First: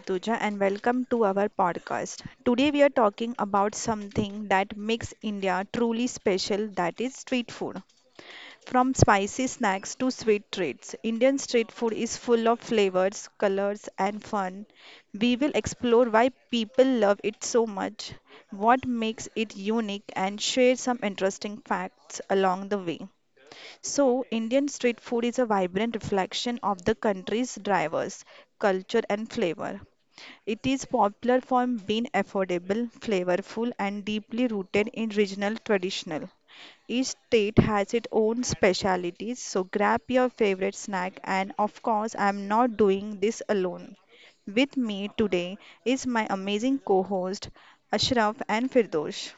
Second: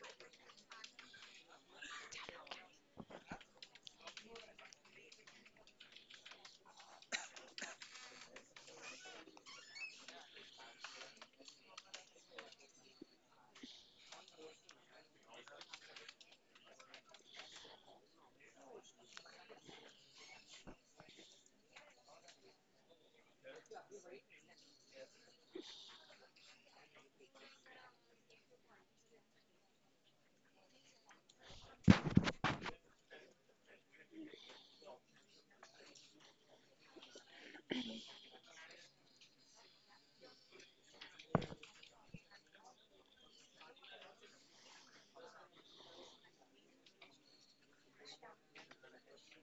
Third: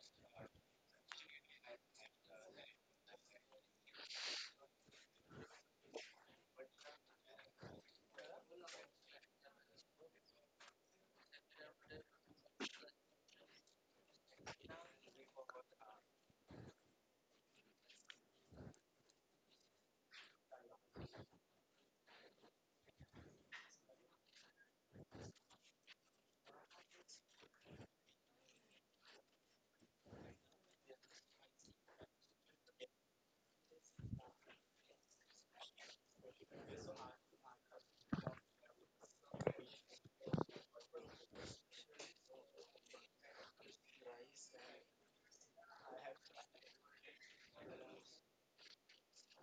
Rituja and welcome to our podcast. Today we are talking about something that makes India truly special, that is street food. From spicy snacks to sweet treats, Indian street food is full of flavors, colors and fun. We will explore why people love it so much, what makes it unique and share some interesting facts along the way. So, Indian street food is a vibrant reflection of the country's drivers, culture, and flavor. It is popular for being affordable, flavorful, and deeply rooted in regional traditional. Each state has its own specialities, so grab your favorite snack. And of course, I'm not doing this alone. With me today is my amazing co-host Ashraf and Firdosh.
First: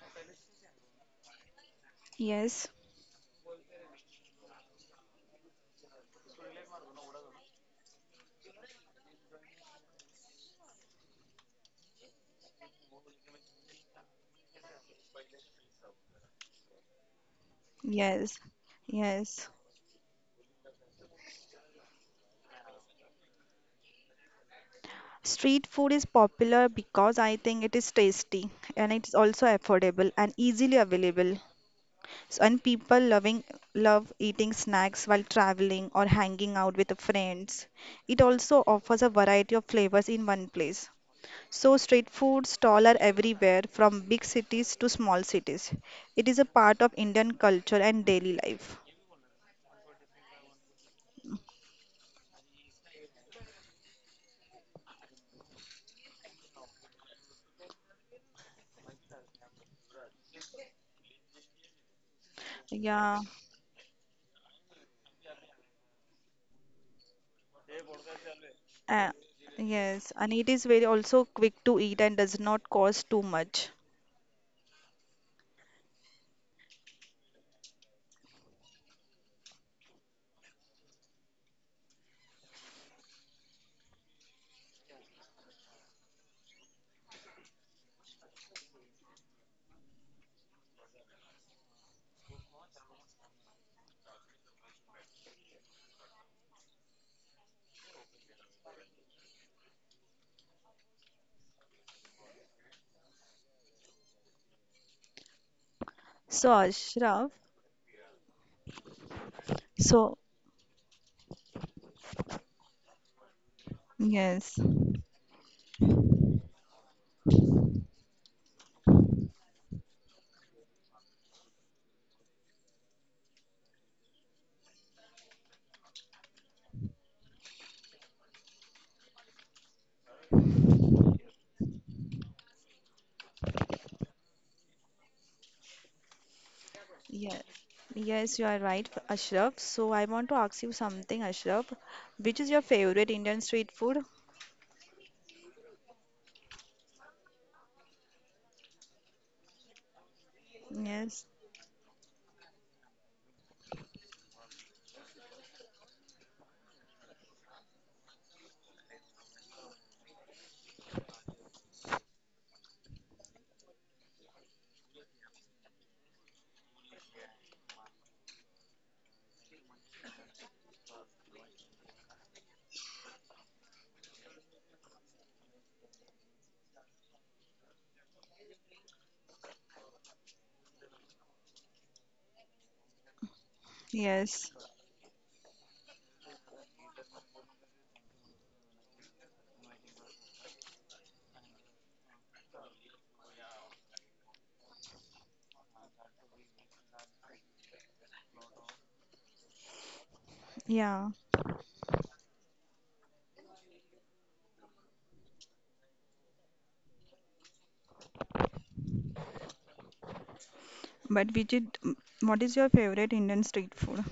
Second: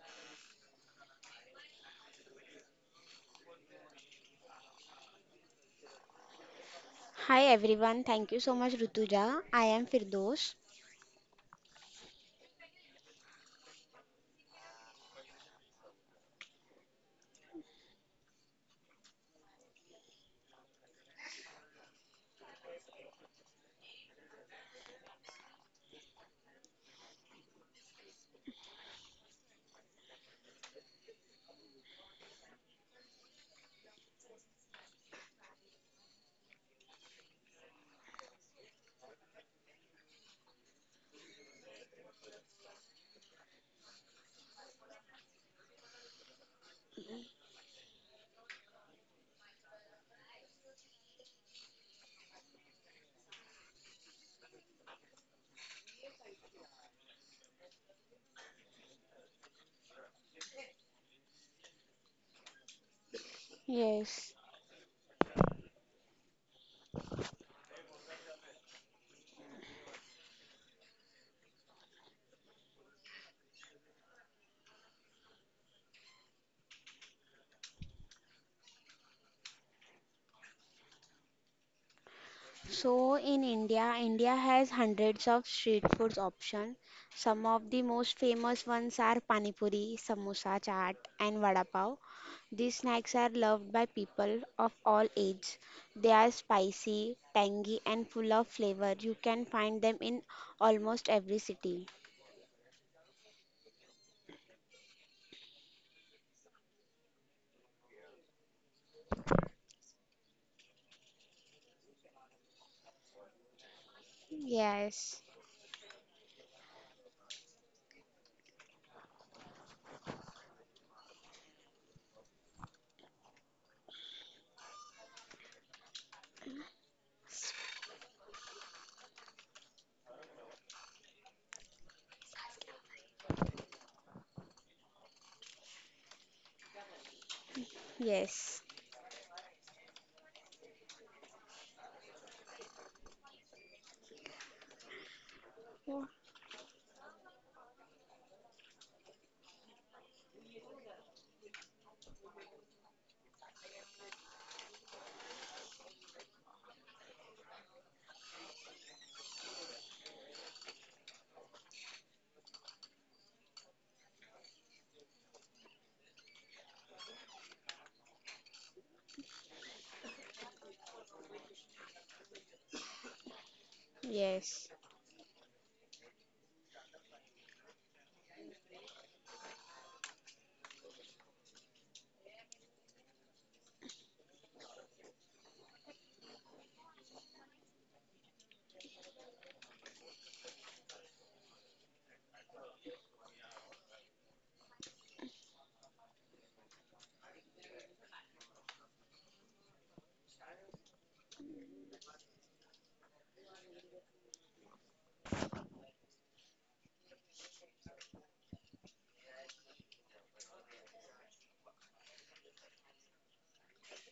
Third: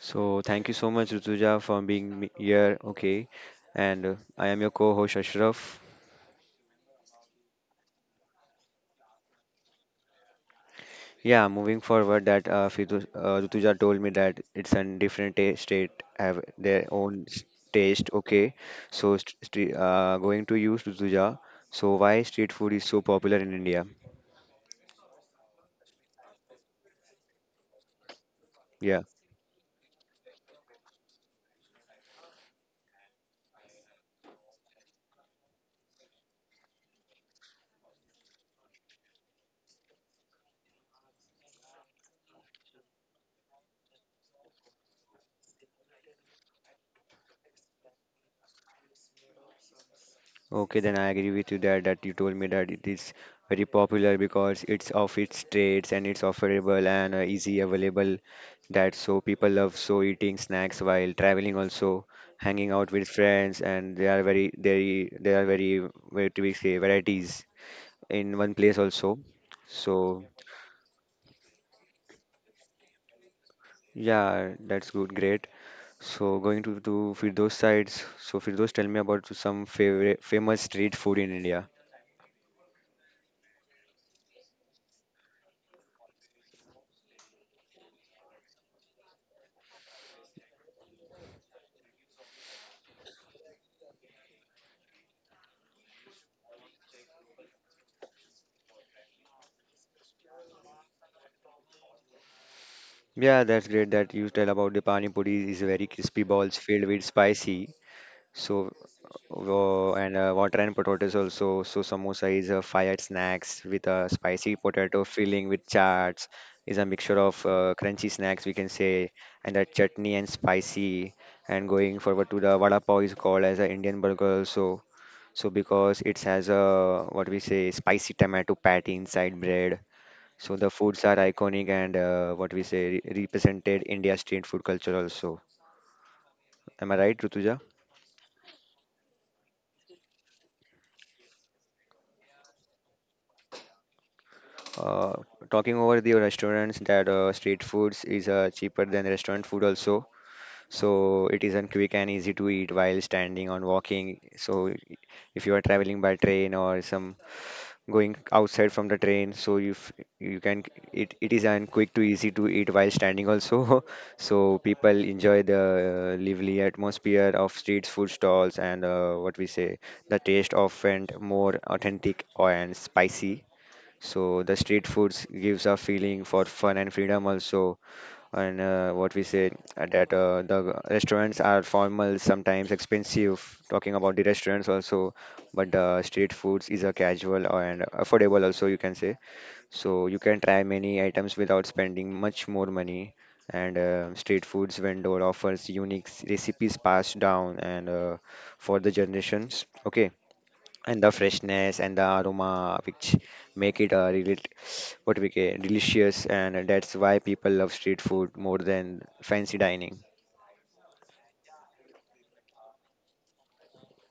So thank you so much, Rutuja, for Yes, here. Okay, and I am your co-host Ashraf. Hi everyone, thank you so much Rutuja. I am Firdos. Yeah, moving forward, Rutuja told me that it's a different ta- state have their own taste. yes, Okay, so yes. Going to you, Rutuja. So why street food is so popular in India? Street food is popular because I think it is tasty and Yeah. it's also affordable and easily available. So, and people loving love eating snacks while traveling or hanging out with friends. It also offers a variety of flavors in one place. So street food stalls are everywhere from big cities to small cities. It is a part of Indian culture and daily life. Okay, then I agree with you that you told me that it is very popular because it's of its trades and it's offerable and easy available that so people love so eating snacks while traveling also hanging out with Yeah, friends, and Yes, they are very do we say varieties in one place uh, also. So yes, and it is very also quick to eat and does not cost too much. yeah, that's good, great. So going to Firdos sides. So Firdos, tell me about some favorite famous street food in India. so in India, India has hundreds of street foods option. Some of the most famous ones are pani puri, samosa chaat and vada pav. These snacks are loved by people of all age. They are spicy, tangy and full of flavor. You can find them in almost every city. Yeah, that's great that you tell about the pani puri is very crispy So, balls filled with Ashraf, spicy. So so and water and potatoes also. So samosa is a fired snacks with a yes, spicy potato Yes. filling with chaats. Is a mixture of crunchy snacks we can say, and that chutney and spicy. And going forward to the vada pav is called as a Indian burger also. So because it has a what we say spicy tomato patty inside bread, so the foods are iconic and what we say represented India street food culture also. Am I right, yeah, Rutuja? yes, you are Yes. right, Ashraf. So, I want to ask you something, Ashraf. Which is your favorite Indian street food? Uh, talking over Oh, the restaurants that street foods is cheaper than restaurant food also. Yes, So it isn't quick and easy to eat while standing or walking. So if you are traveling by train or some going outside from the train so you can it is and quick to easy to eat while standing also so people enjoy the lively atmosphere of street food stalls and what we say the taste often more authentic and spicy, so the yes. street foods gives a feeling for fun and freedom also, and what we say that the restaurants are formal, sometimes expensive. Talking about the yes, restaurants also, but the street foods is a casual and affordable also you can say. So you can try many items without spending much more money. And street foods vendor offers unique recipes passed down and for the generations. Okay, and yeah. the freshness and the aroma which make it really what we get delicious, and that's why people love street food more than fancy dining. But which is, what is your favorite Indian street food?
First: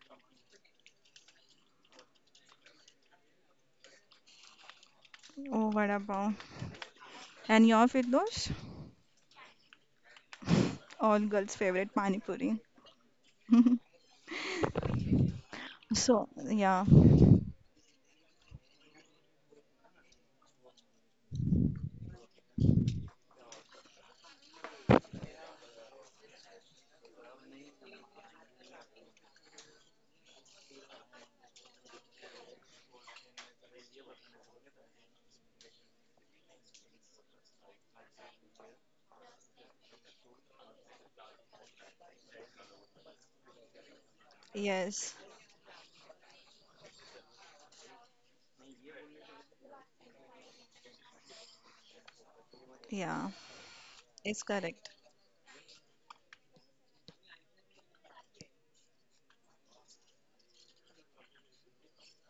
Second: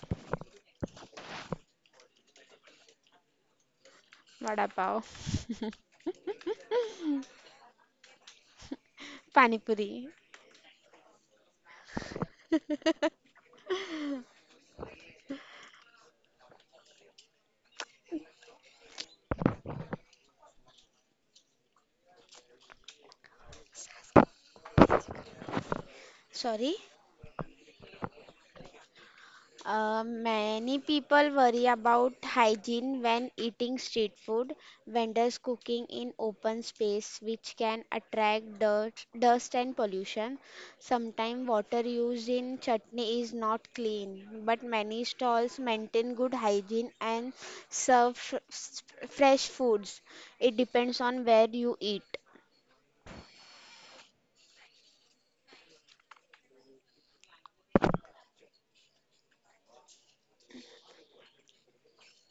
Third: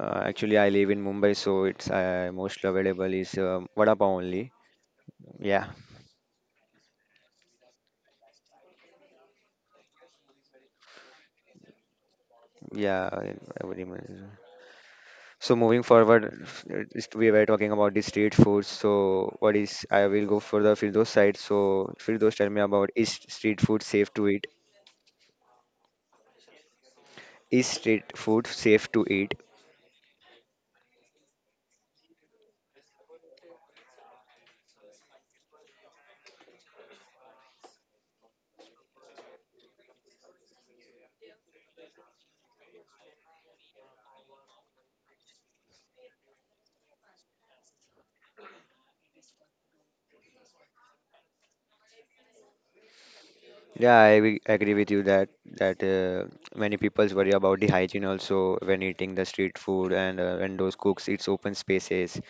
Actually I live in Mumbai, so it's most available is vada pav only. Vada pav. Yeah, Oh, vada pav. And your Firdosh? Pani puri. All girls' favorite pani puri. yeah, every month. So moving So, forward yeah, we were talking about the street food, so what is I will go for the Firdaus side, so Firdaus tell me about Sorry, is street food safe to eat. uh, many people worry about hygiene when eating street food. Vendors cooking in open space, which can attract dirt, dust and pollution. Sometimes water used in chutney is not clean, but many yes, stalls maintain good hygiene and serve fresh foods. It depends on where you eat. yeah, Yeah, I it's agree correct. with you that that many people worry about the hygiene also when eating the street food and when those cooks eats open spaces,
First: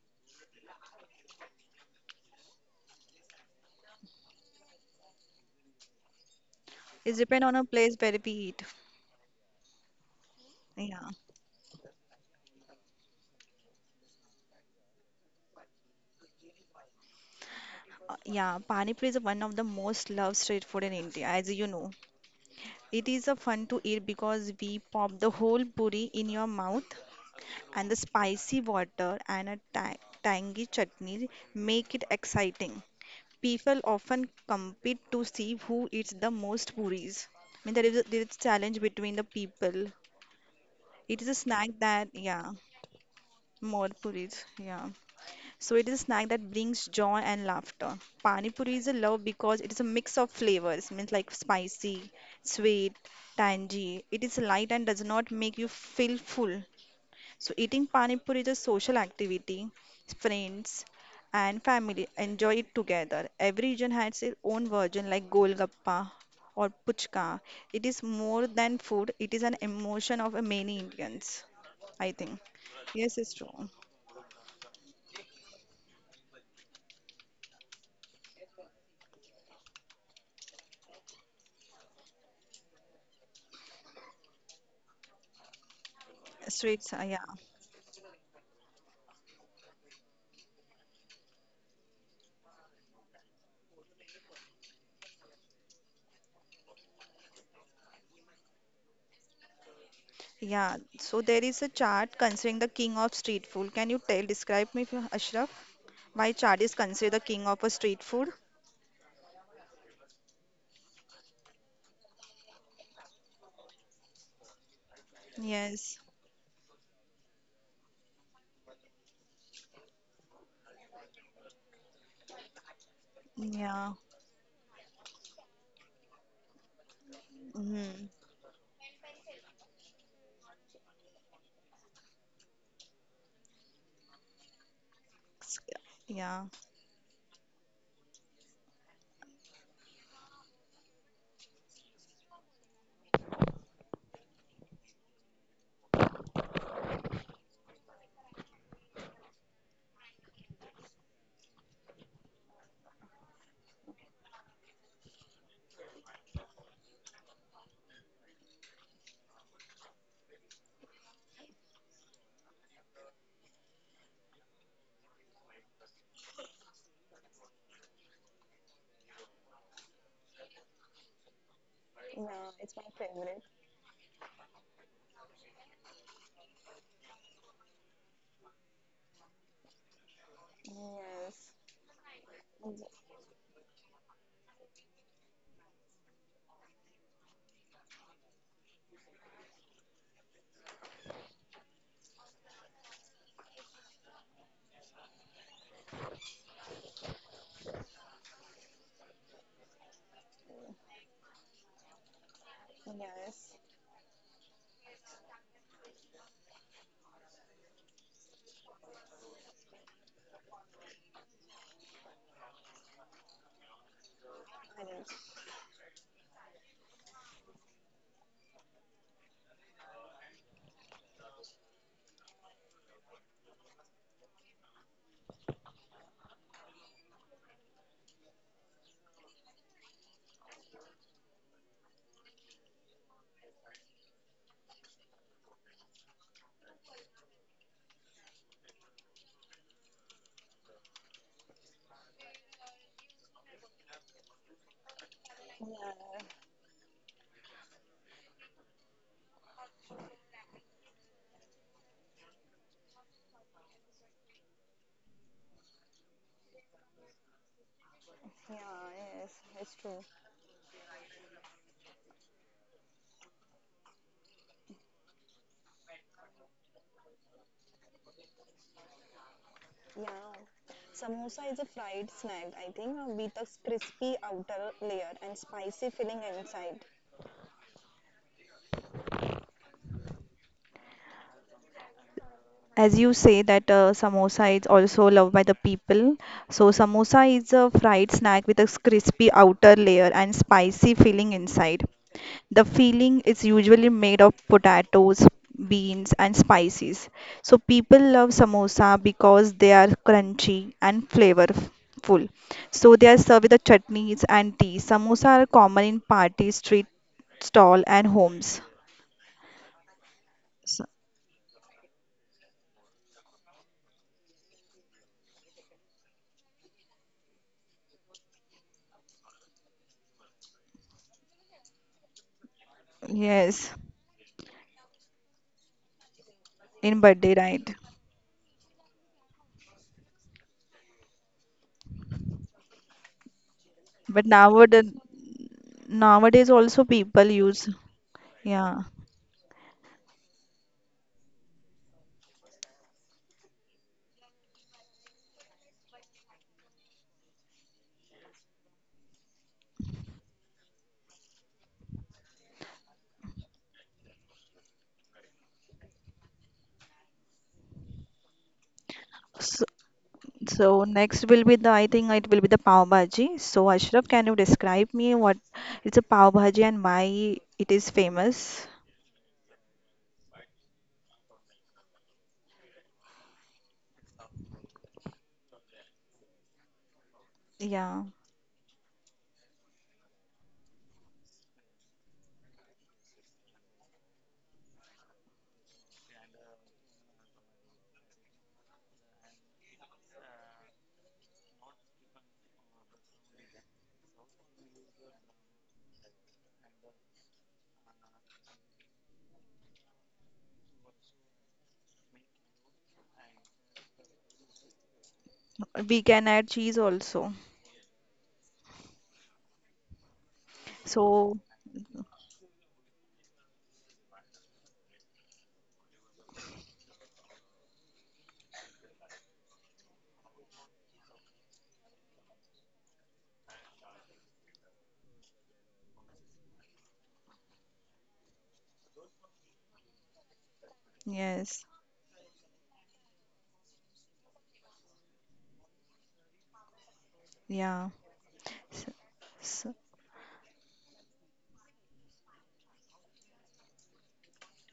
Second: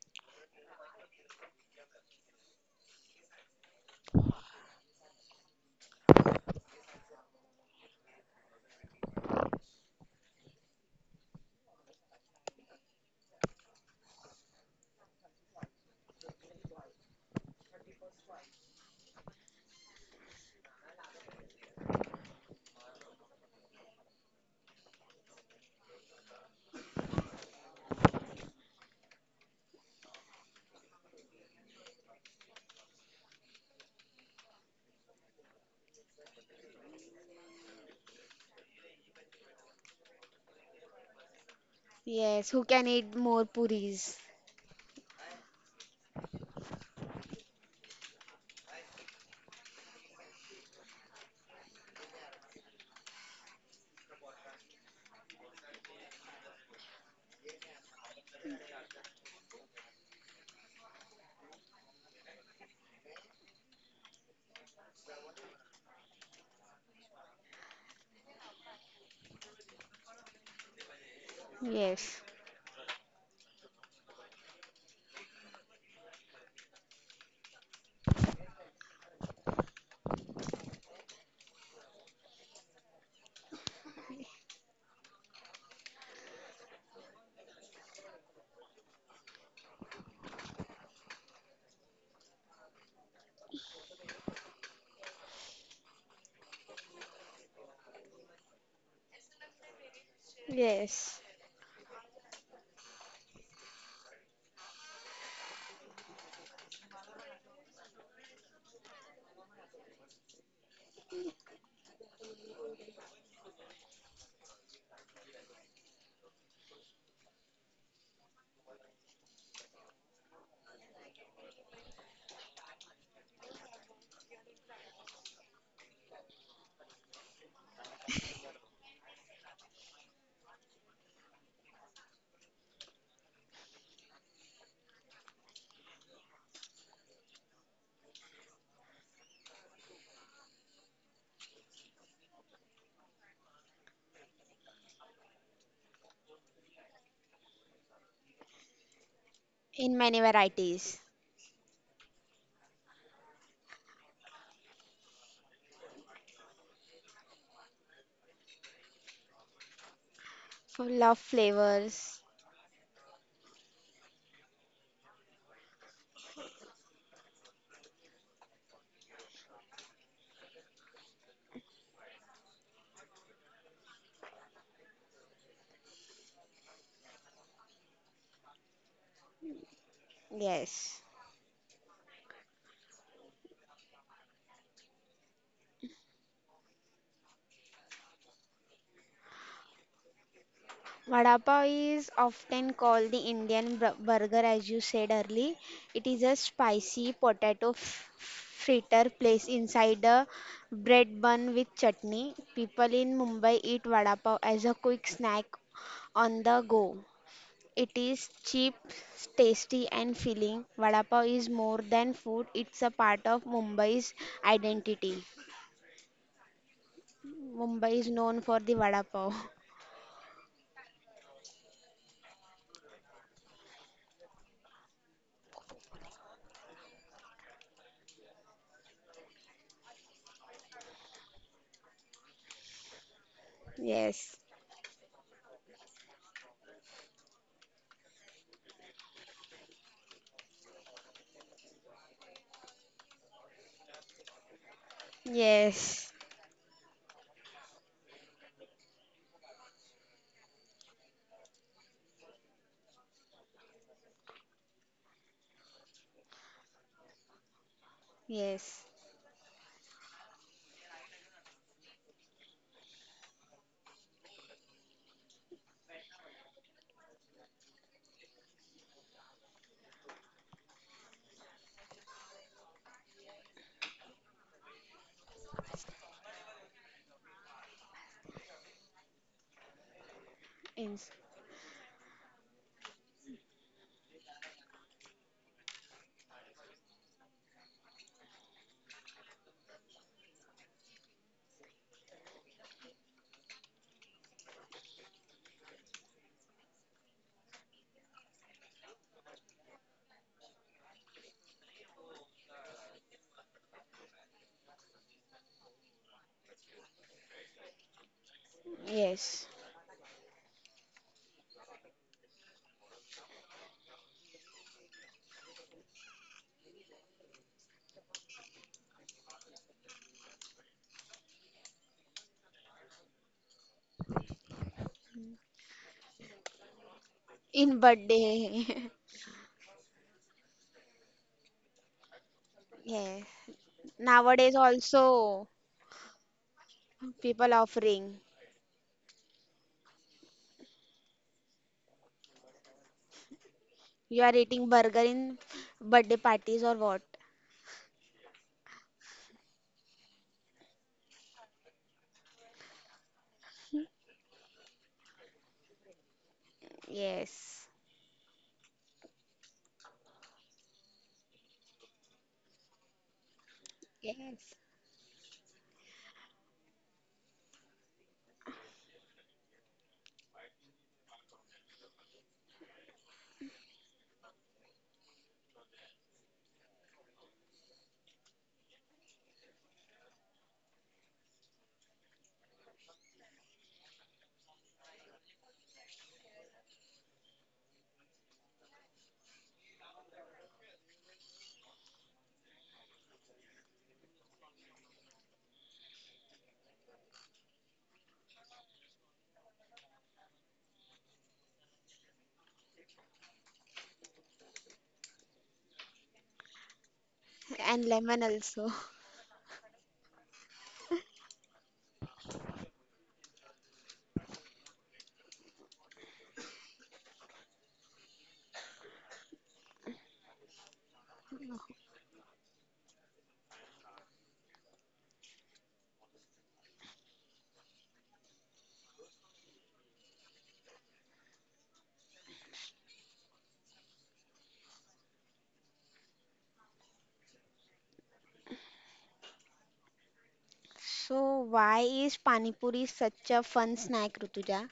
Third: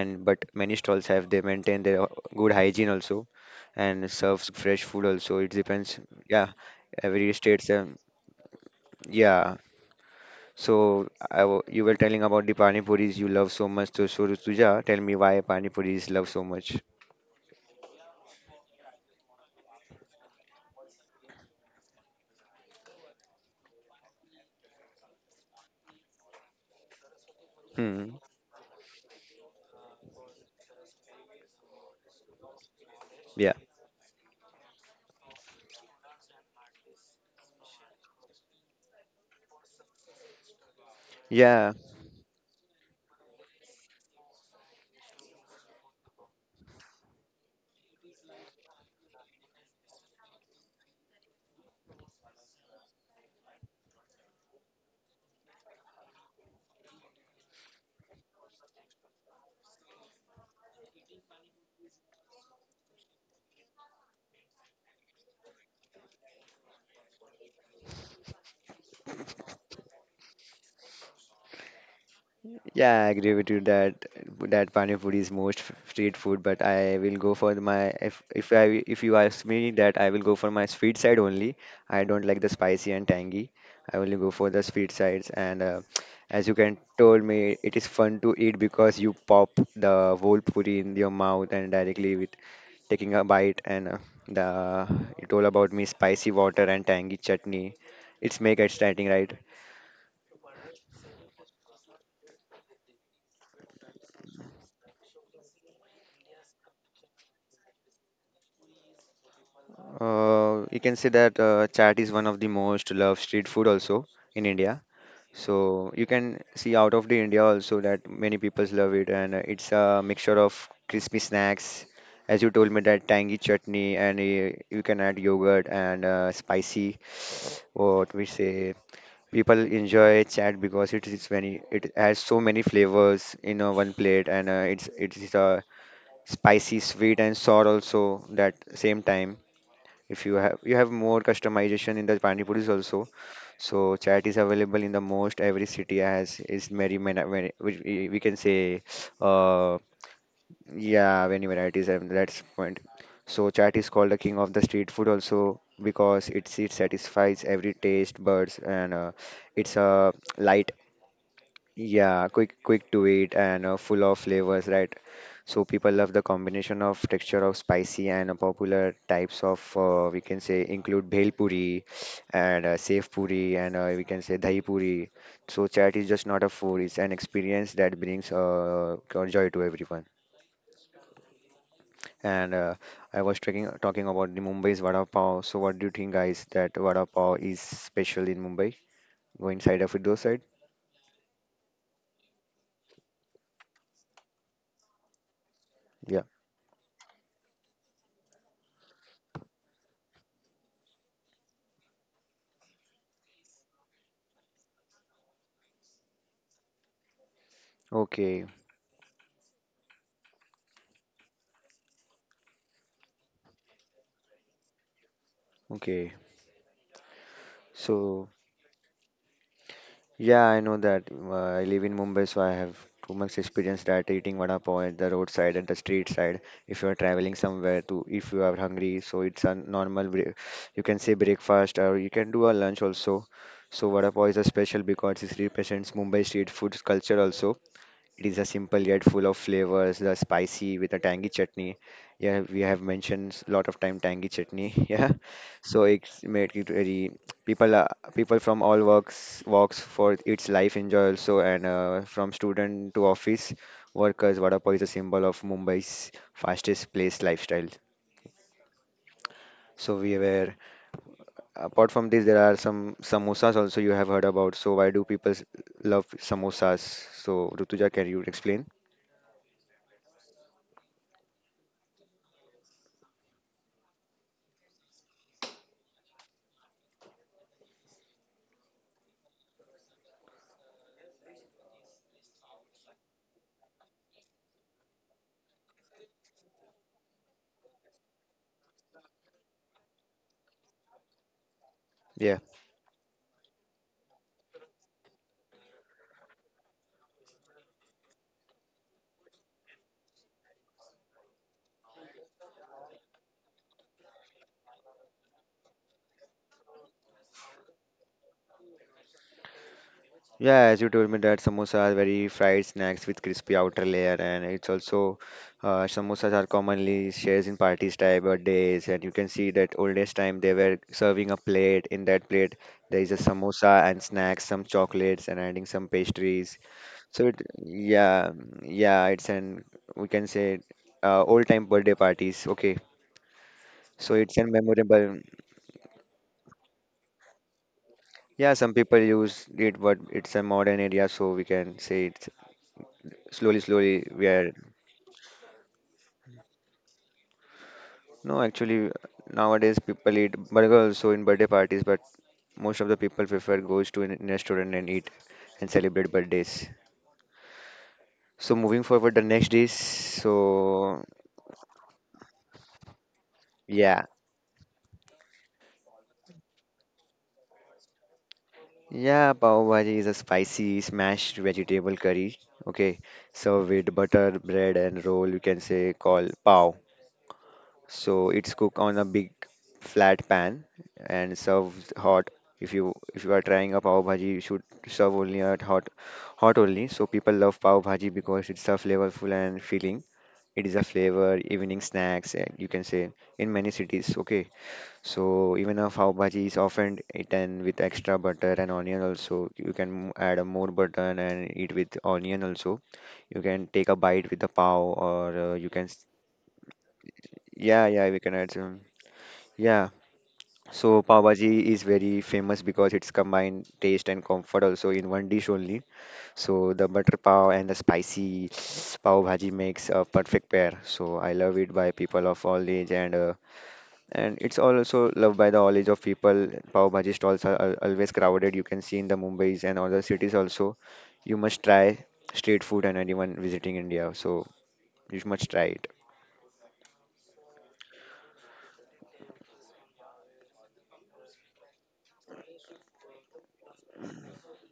and but many stalls have they maintain their good hygiene also, and serves fresh food also. It depends. Yeah, It every depends on a state's place where we eat. yeah. So Yeah. I w you were telling about the pani puris you love so much. So, so Rutuja, tell me why pani puris love so much. Yeah, Pani Puri is one of the most loved street food in India, as you know. It is a fun to eat because we pop the whole puri in your mouth and the Hmm. spicy water and a tangy chutney make it exciting. Yeah. People often compete to see who eats the most puris. I mean, there is a challenge between the people. It is a snack Yeah. that, Yes, yeah, who can eat more more puris? puris, yeah. So it is a snack that brings joy and laughter. Pani puri is a love because it is a mix of flavors, means like spicy, sweet, tangy. It is light and does not make you feel full. So eating pani puri is a social activity. Friends and family enjoy it together. Every region has its own version like golgappa or puchka. It is more than food, it is an emotion of many Indians, I Yes, think. Yeah, I Yes, agree it's with you true. that that pani puri is street food, but I will go for my if you ask me that I will go for my sweet side only. I don't like the spicy and tangy. I only go for the sweet sides, and as you can Sweets, yeah. told me, it is fun to eat because you pop the whole puri in your mouth and directly with taking a bite, and the it all about me spicy water and tangy chutney. It's make exciting, right? Yeah, yes, so there is a chart considering the king of street food. Can you tell, describe me, Ashraf, why chart is considered the king of a street food? You can say that chaat is one of the most loved street food also in India. So Yes. you can see out of the India also that many people love it, and it's a mixture of crispy snacks, as you told me that tangy Yeah. chutney, and you can add yogurt and spicy. Mm. What we say, people enjoy chaat because it is many, it has so many flavors in one plate, and it is Yeah. spicy, sweet, and sour also that same time if you have more customization in the pani puris also. So chat is available in the most every city has is which we can say uh in many varieties. yeah many varieties, and that's point. So chat is called the king of the street food also because it satisfies every taste buds and it's a light. So love flavors. Yeah, quick to eat and full of flavors, right? So people love the combination of texture of spicy and popular types of we can say include bhel puri Yeah, and it's my sev favorite. puri, and we can say dahi puri. So chat is just not a food; it's an experience that brings joy to everyone. Yes. Yes. And I was talking about the Mumbai's vada pav. So what do you think, guys? That vada pav is special in Mumbai? Go inside of it, those side? Vada pav is often called the Indian burger, as you said earlier. It Yeah. is a spicy potato fritter placed inside a bread bun with chutney. People in Yes, Mumbai eat vada pav as a quick snack on the go. It is Okay. cheap, tasty, and filling. Vada pav is more than food, it's a part of Mumbai's identity. Arif. Okay. Mumbai is So. known for the vada pav. Yeah, I know that. I live in Mumbai, so I have too much experience that eating vada pav at the roadside, at the street side. If you are traveling somewhere to, if you are hungry, so it's a normal, you can say breakfast, or you can do a lunch also. So vada pav is Yes, a special because it represents Mumbai street food culture also. It is a simple yet full of flavors. The spicy with a tangy chutney. Yeah, we have mentioned a lot of time tangy chutney. Yeah, so yes, it's Yeah, made it very people are people from all walks for its life enjoy also, and from student to office workers, vada pav is a symbol of Mumbai's fastest place lifestyle. yeah, yes, yes, it's So true. we were apart from this, there are some samosas also you have heard about. So why do people love samosas? So Rutuja, can you explain? Yeah. Samosa is a fried snack, I think, with a crispy outer layer and spicy filling inside. in As you say that samosa is also loved by the people. So samosa is a fried snack with a crispy outer layer and spicy filling inside. Yeah. The filling is usually made of potatoes, beans and spices. So people love samosa because they are crunchy and flavorful. So they are served with the chutneys and tea. Samosa are common in parties, street stall and homes. yes, Yeah, as you told me that samosas are very fried snacks with crispy outer layer, and it's also samosas are commonly shared in parties, type birthdays, and you can see that oldest time they were serving a plate. In that plate, there is a Yes, samosa and snacks, some chocolates, and adding some pastries. in So birthday, it, in right? yeah, birthday. yeah, it's an we can say old time birthday parties. Okay, Yes. so But it's a Nowadays nowadays, memorable. also nowadays also people people use. offering. Yeah, some Yeah, people use it, but it's a modern area, so we can say it's slowly, slowly You we are are. eating burger in birthday parties or what? No, actually, nowadays people eat burger also in birthday parties, but most of the people prefer goes to an restaurant and eat and celebrate birthdays. Yes, So moving forward, the next dish. so, so So next will be the, I think it will be the pav bhaji. So yeah, Ashraf, can you yes, describe me what it's a pav bhaji and why it is famous? yeah, pav bhaji is a spicy smashed vegetable curry. Okay, served with butter, bread, and roll. You can say call pav. Yeah, So it's cooked on a big flat pan and served hot. If you are trying a pav bhaji, you should serve only at hot only. So people love pav bhaji because it's a flavorful and filling. It is a flavor evening snacks eh, you can say in many cities. Okay, so even a pav bhaji is often eaten with extra butter and onion also. You can add a more butter and eat with onion also. You can take a bite with the pav or we can add cheese also. and yeah, yeah, we lemon can add some. also. Yeah, so pav So bhaji is very famous because it's combined taste and comfort also in one dish only. So the butter pav and the spicy pav bhaji makes a perfect pair. So I love it by people of all age and it's also loved by the all age of people. Pav bhaji stalls are always crowded. You can see in the Mumbai's and other cities also. You must yes, try street food and anyone visiting India. So you must try it. yeah. So, so, So why is pani puri such a fun snack, Rutuja?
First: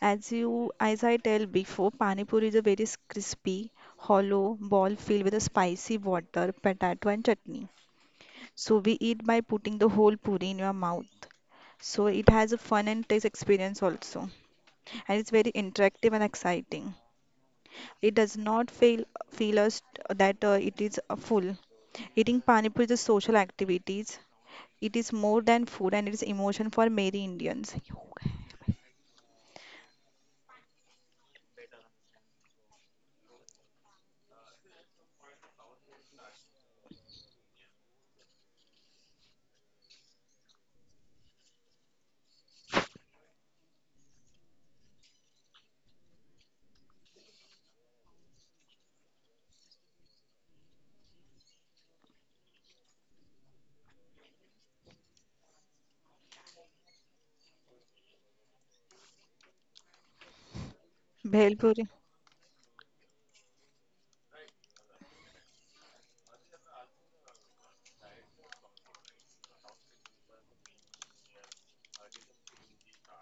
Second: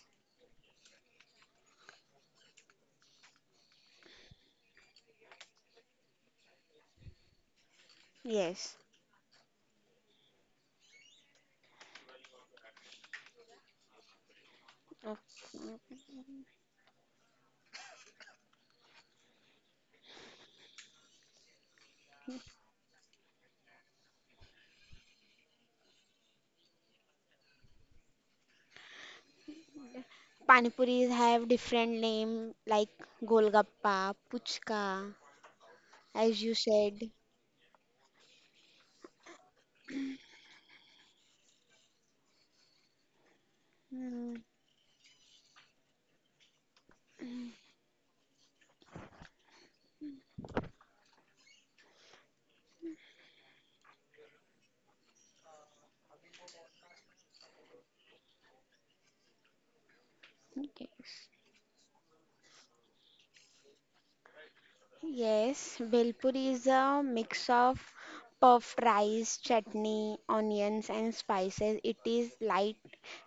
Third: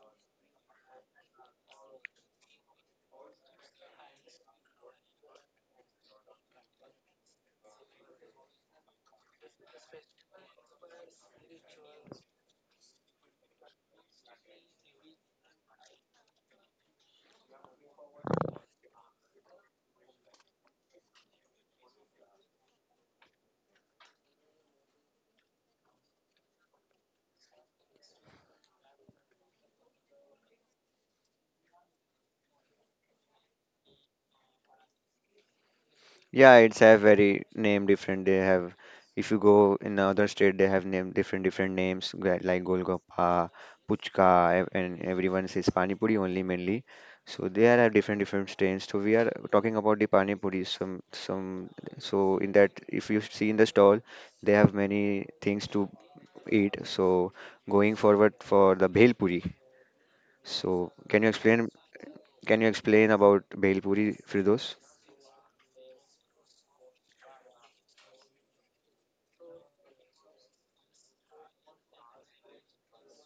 as you as I tell before, pani puri is a very crispy hollow ball filled with a spicy water potato and chutney, Yes. so we eat by putting the whole puri in your mouth. So it has a fun and taste experience also, Uh, and it's very interactive and exciting. It does not feel us that it is full. Eating pani puri is a social activities. It is more than food, and it is emotion for many Indians. Pani puris have different name like golgappa, puchka, as you Yeah, it's have said. very name different. They have, if you go in other state, they have name different names like Golgappa, Mm. Puchka, and everyone says Pani Puri only mainly. So they are have different strains. So we are talking about the Pani Puri. Some so in that if you see in the stall, they have many things to eat. So going forward for the Bhel Puri. So Yes. Bhelpuri. can you explain about Bhel Puri, Firdos? Yes, Bhelpuri is a mix of puffed rice, chutney, onions, and spices. It is light,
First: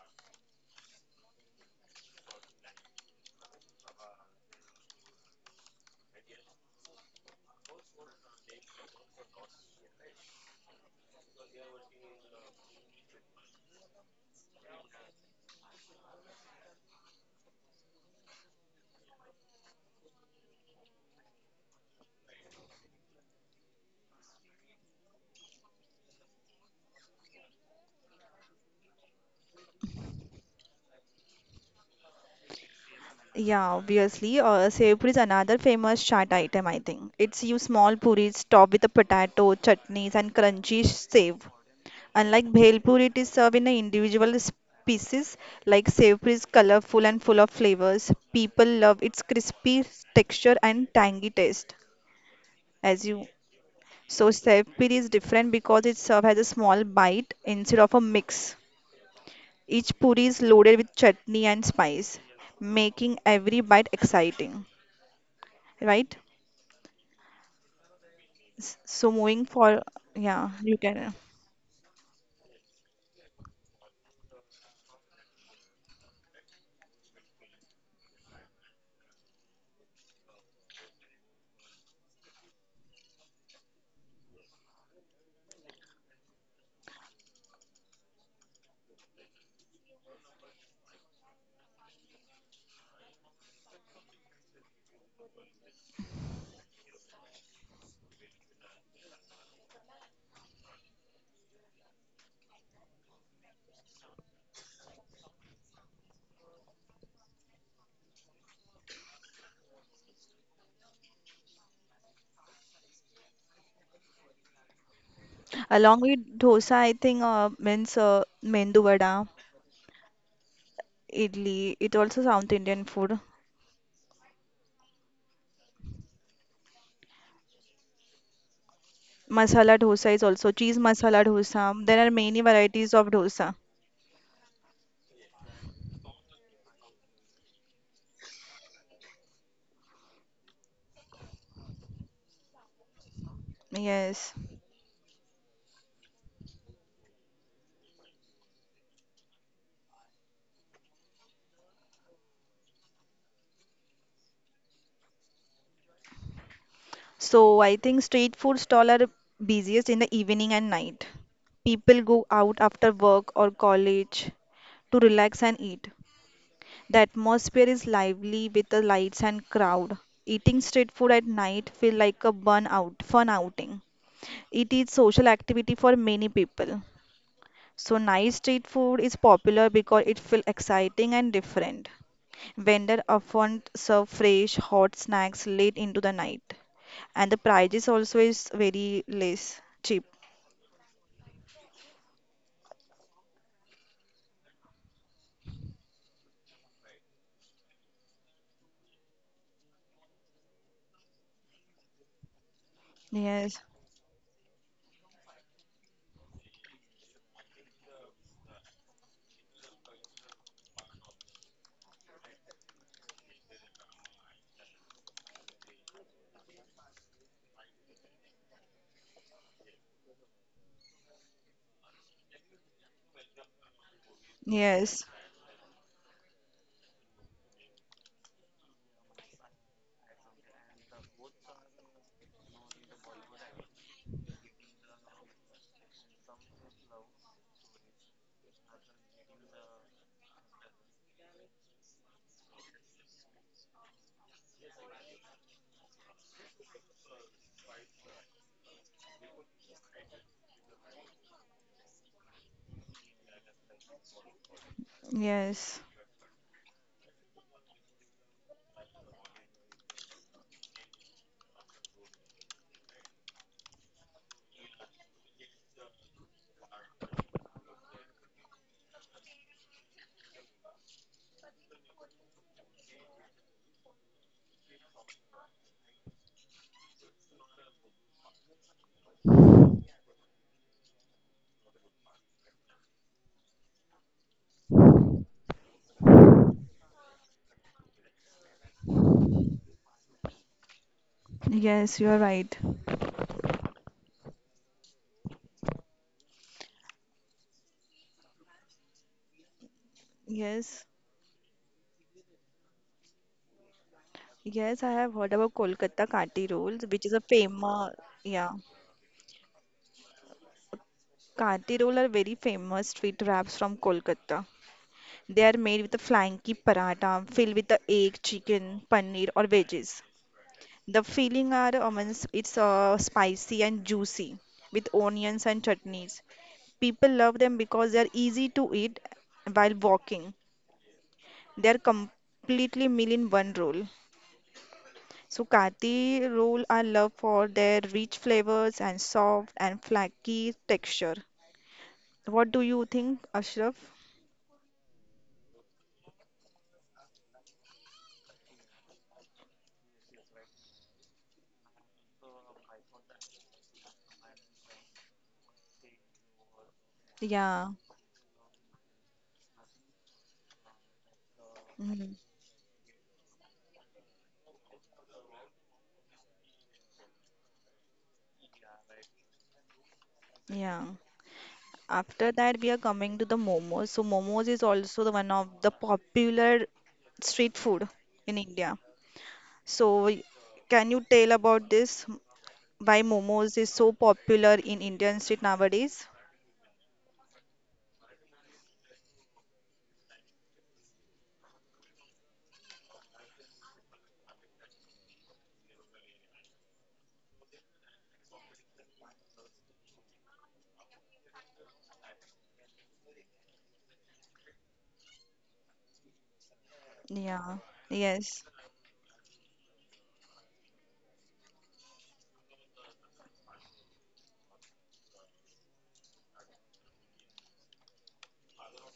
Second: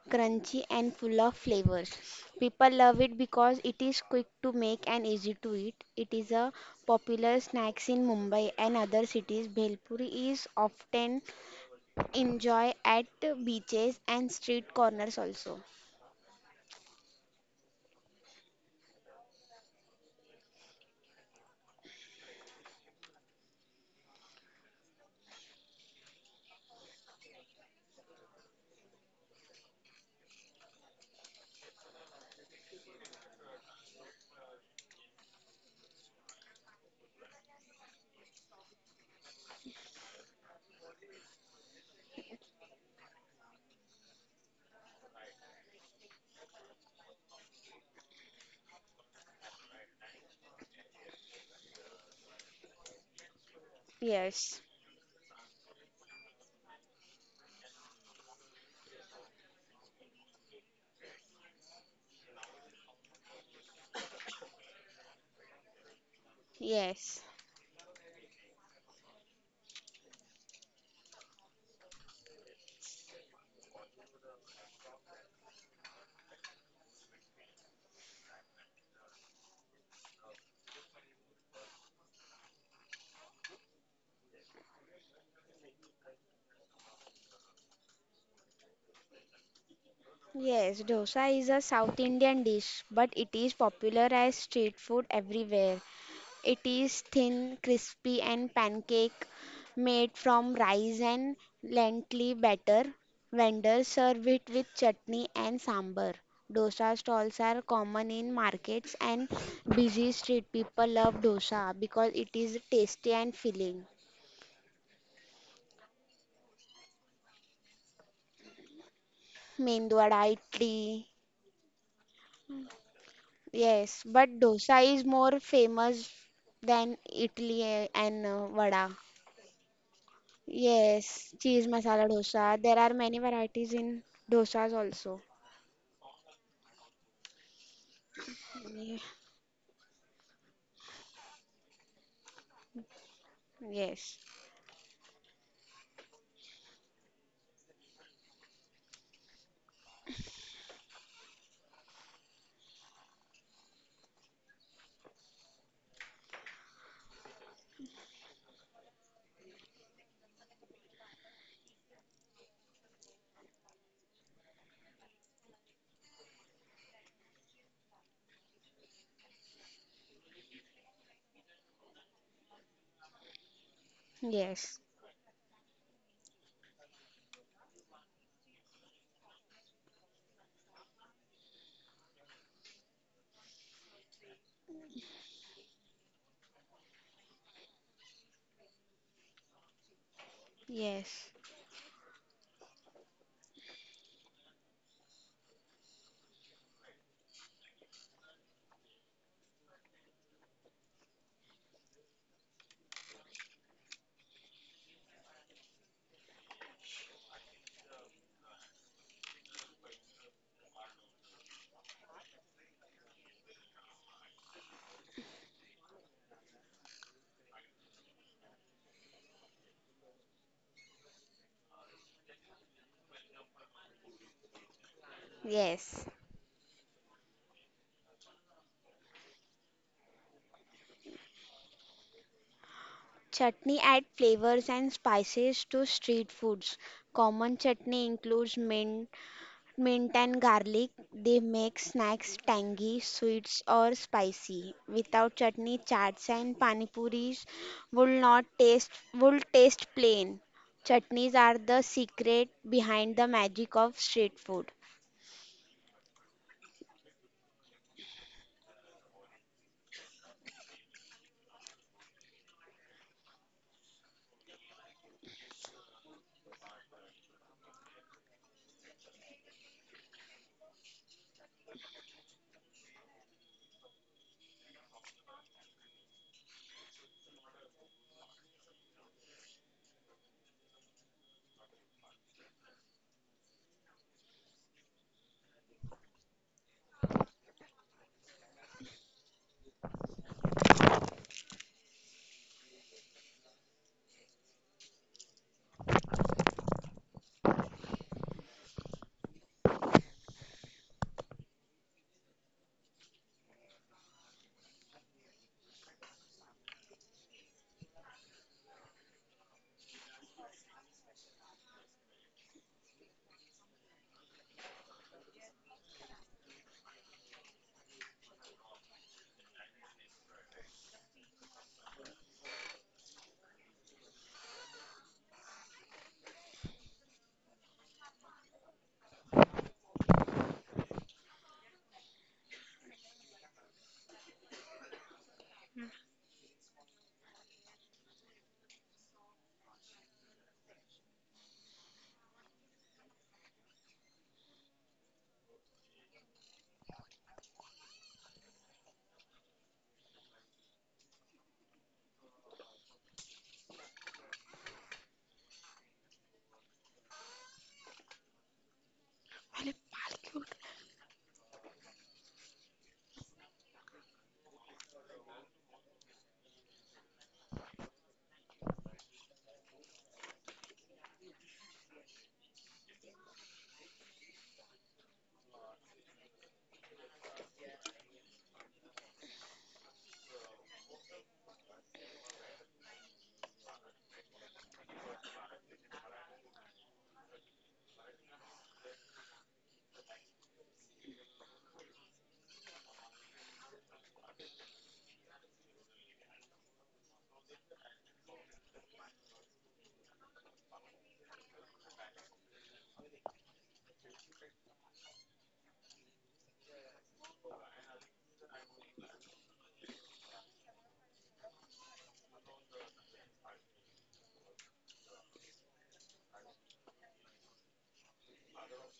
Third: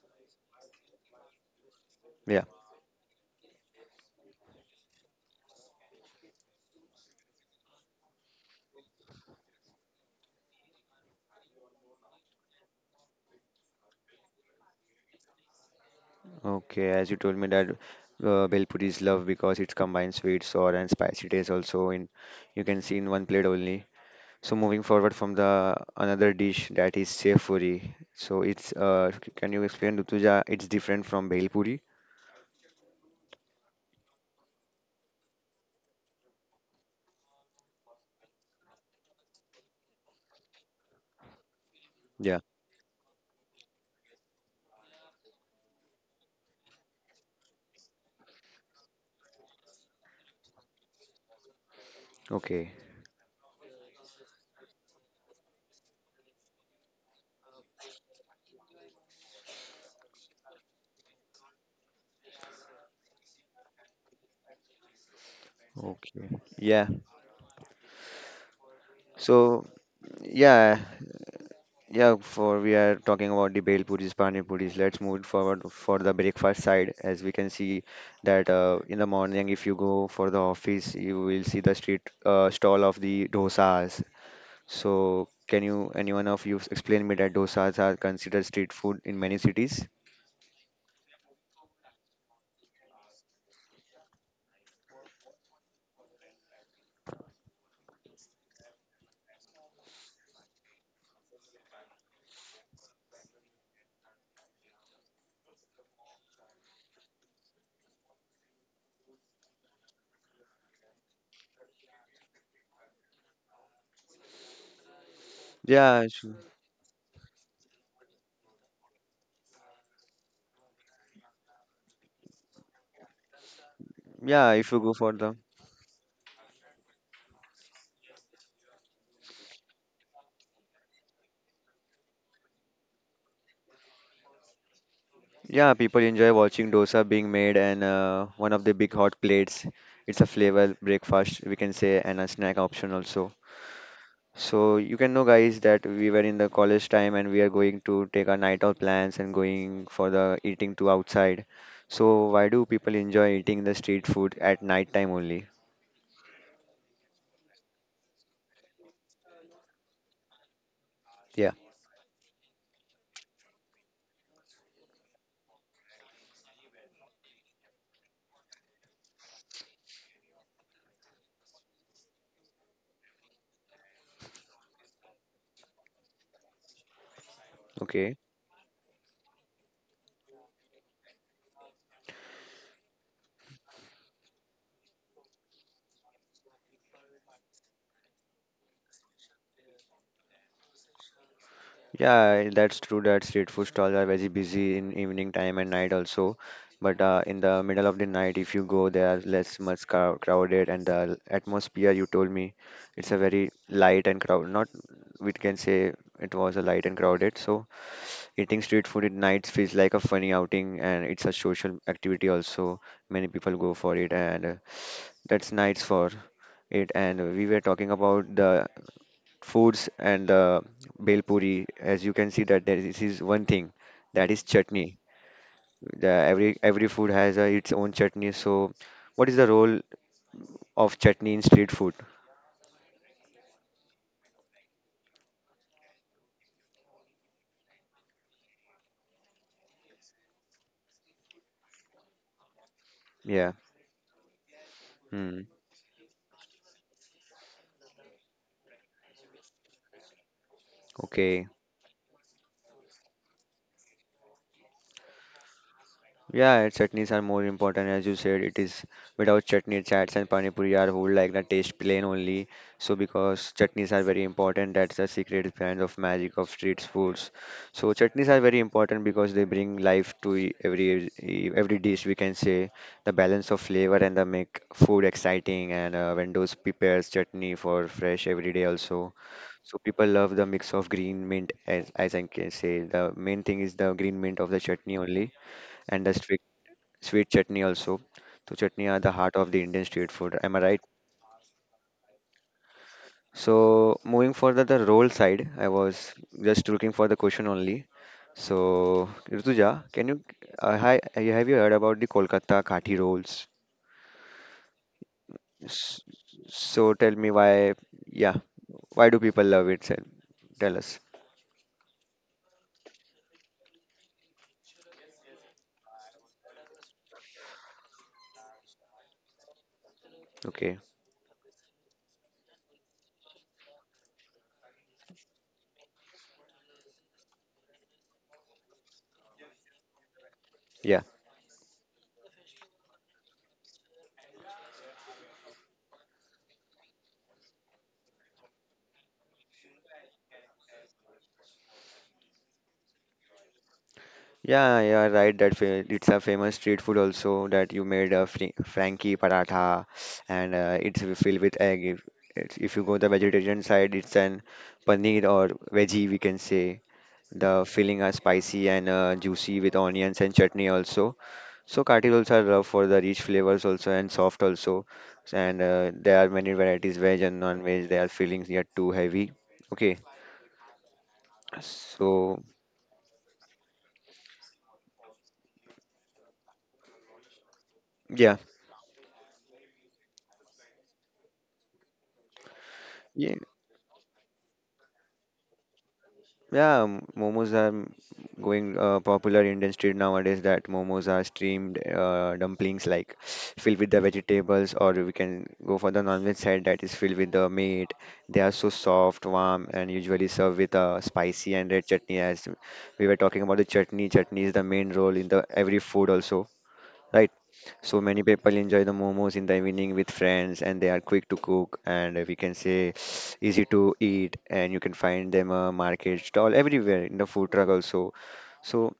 crunchy, and full of flavors. Yeah. People love it because it is quick to make and easy to eat. It is a popular snack in Mumbai and other cities. Bhelpuri is often enjoyed at beaches and street corners also. Okay, as you told me that Bhelpuri is loved because it combines sweet, sour, and spicy taste also in you can see in one plate only. So moving forward from the another dish, that is sev puri. So can you explain, Rutuja? It's different from Bhelpuri. Yeah, obviously. Sev puri is another famous chaat item, I think. It's you small puris topped with the potato, chutneys, and crunchy sev. Yeah. Unlike Bhelpur, it is served in a individual pieces like sev is colorful and full of flavors. People love its crispy texture and tangy taste. Okay. As you, so Yes. sev puri is different because it's served as a small bite instead of a mix. Each puri is loaded with chutney and spice, making every bite exciting, right? Yeah. Yes. So moving So for, yeah, you yeah. can, Yeah, for we are talking about the bhel puris, pani puris. Let's move it forward for the breakfast side. As we can see that in the morning, if you go for the office, you will see the street stall of the dosas. So, can you, anyone of you, explain me that dosas are considered street food in many cities? Yes, dosa is a South Indian dish, but it is popular as street food everywhere. It is thin, crispy, and pancake made from rice and lentil batter. Vendors serve it with chutney and sambar. Dosa stalls are common in markets and busy street. People love dosa because it is tasty and filling. along Yeah, su- with dosa, I think, means mendu vada. Mendwada, idli. Idli, it also South Indian food. Yes, but yeah. If you dosa go is for the more famous than Italy and vada. Masala dosa is also cheese masala Yes, cheese dosa. There masala are many dosa. There are varieties of many dosa. varieties in dosas also. yeah, people enjoy watching dosa being made and one of the big hot plates. It's a flavor breakfast, we can say, and a snack option also. Yes, Yes. So you can know, guys, that we were in the college time and we are going to take our night out plans and going for the eating to outside. So why do people enjoy eating the street food at night time only? So I think street food stall are busiest in the evening and night. Yeah, People go out after work or college to relax and eat. The atmosphere is lively with the lights and crowd. Eating street food at night feel like a burn out, fun outing. It yes, is social activity for many people. So okay. nice street food is popular because it feels exciting and different. Vendors often serve fresh, hot snacks late into the night. And the prices also is very less cheap. yes, Yeah, that's true that street food stalls are very busy in evening time and night also. But in the middle of the night, if you go, they are less much crowded, and the atmosphere you told me, it's a very Yes, light and crowd. Not, we can say, it was a light and crowded. So, eating street food at nights feels like a funny outing, and it's a social activity also. Many people go for it, and that's nice for it. And we were talking about the foods and the bhel puri. As you can see that there is, this is one thing that is chutney. yes, yes. The, every food has its own chutney. So what is the role of chutney in street food? Chutney add flavors and spices to street foods. Common chutney includes mint. Mint and garlic, they make snacks tangy, Yeah. sweets or spicy. Without Hmm. chutney, chaats and pani puris will not taste will taste plain. Chutneys Okay. are the secret behind the magic of street food. yes, Yeah, and chutneys are more important, as you said. It is, without chutney, chats and pani puri are whole like the taste plain only. So because chutneys are very important, that's the secret brand of magic of street foods. So chutneys are very important because they bring life to every dish. We can say the balance of flavor and the make food exciting. And vendors prepares chutney for fresh every day also. So people love the mix of green mint, as I can say. The main thing is the green mint of the chutney only, and the sweet chutney also. So chutney are the heart of the Indian street food. Am I right? yes, you are right. So moving further the roll side, I was just looking for the question only. So Rituja, Yes, have you heard about the Kolkata Kathi rolls? yes, I have heard about S- Kolkata Kati rolls, So which tell is a me why, famous, yeah, yeah. why do people love it? Tell us. Kati roll are very famous street wraps from Kolkata. They are made with a flanky paratha filled with the egg, chicken, paneer or veggies. Okay, The filling are almonds. It's spicy and juicy with onions and chutneys. People love them because they are easy to eat while walking. yeah. They are completely meal in one roll. So Kati roll are loved for their rich flavors and soft and flaky texture. What do you think, Ashraf? Yeah, yeah, right. That it's a famous street food also, that you made a Frankie paratha, and it's filled with egg. If you go the vegetarian side, it's an paneer or veggie, we can say. The Yeah. filling are spicy and juicy अरे with बाल onions and क्यों उठ- chutney also. So Mhm. kati rolls are rough for the rich flavors also and soft also. And there are many varieties, veg and non-veg. Their fillings are too heavy. Okay, Yeah. After so that, we are coming to the momos. So, momos is also the one of the popular street food in yeah. India. So, can you tell about this? Why momos is so popular in Indian street nowadays? Momos are m- going popular Indian street nowadays, that momos are steamed dumplings like filled with the vegetables, or we can go for the non-veg side that is filled with the meat. They are so soft, warm and usually served with a spicy and red chutney, as we were talking about the chutney. Chutney is the main role in the every food also, right? Yeah, So many yes. people enjoy the momos in the evening with friends, and they are quick to cook, and we can say easy to eat, and you can find them a market stall everywhere in the food truck also. So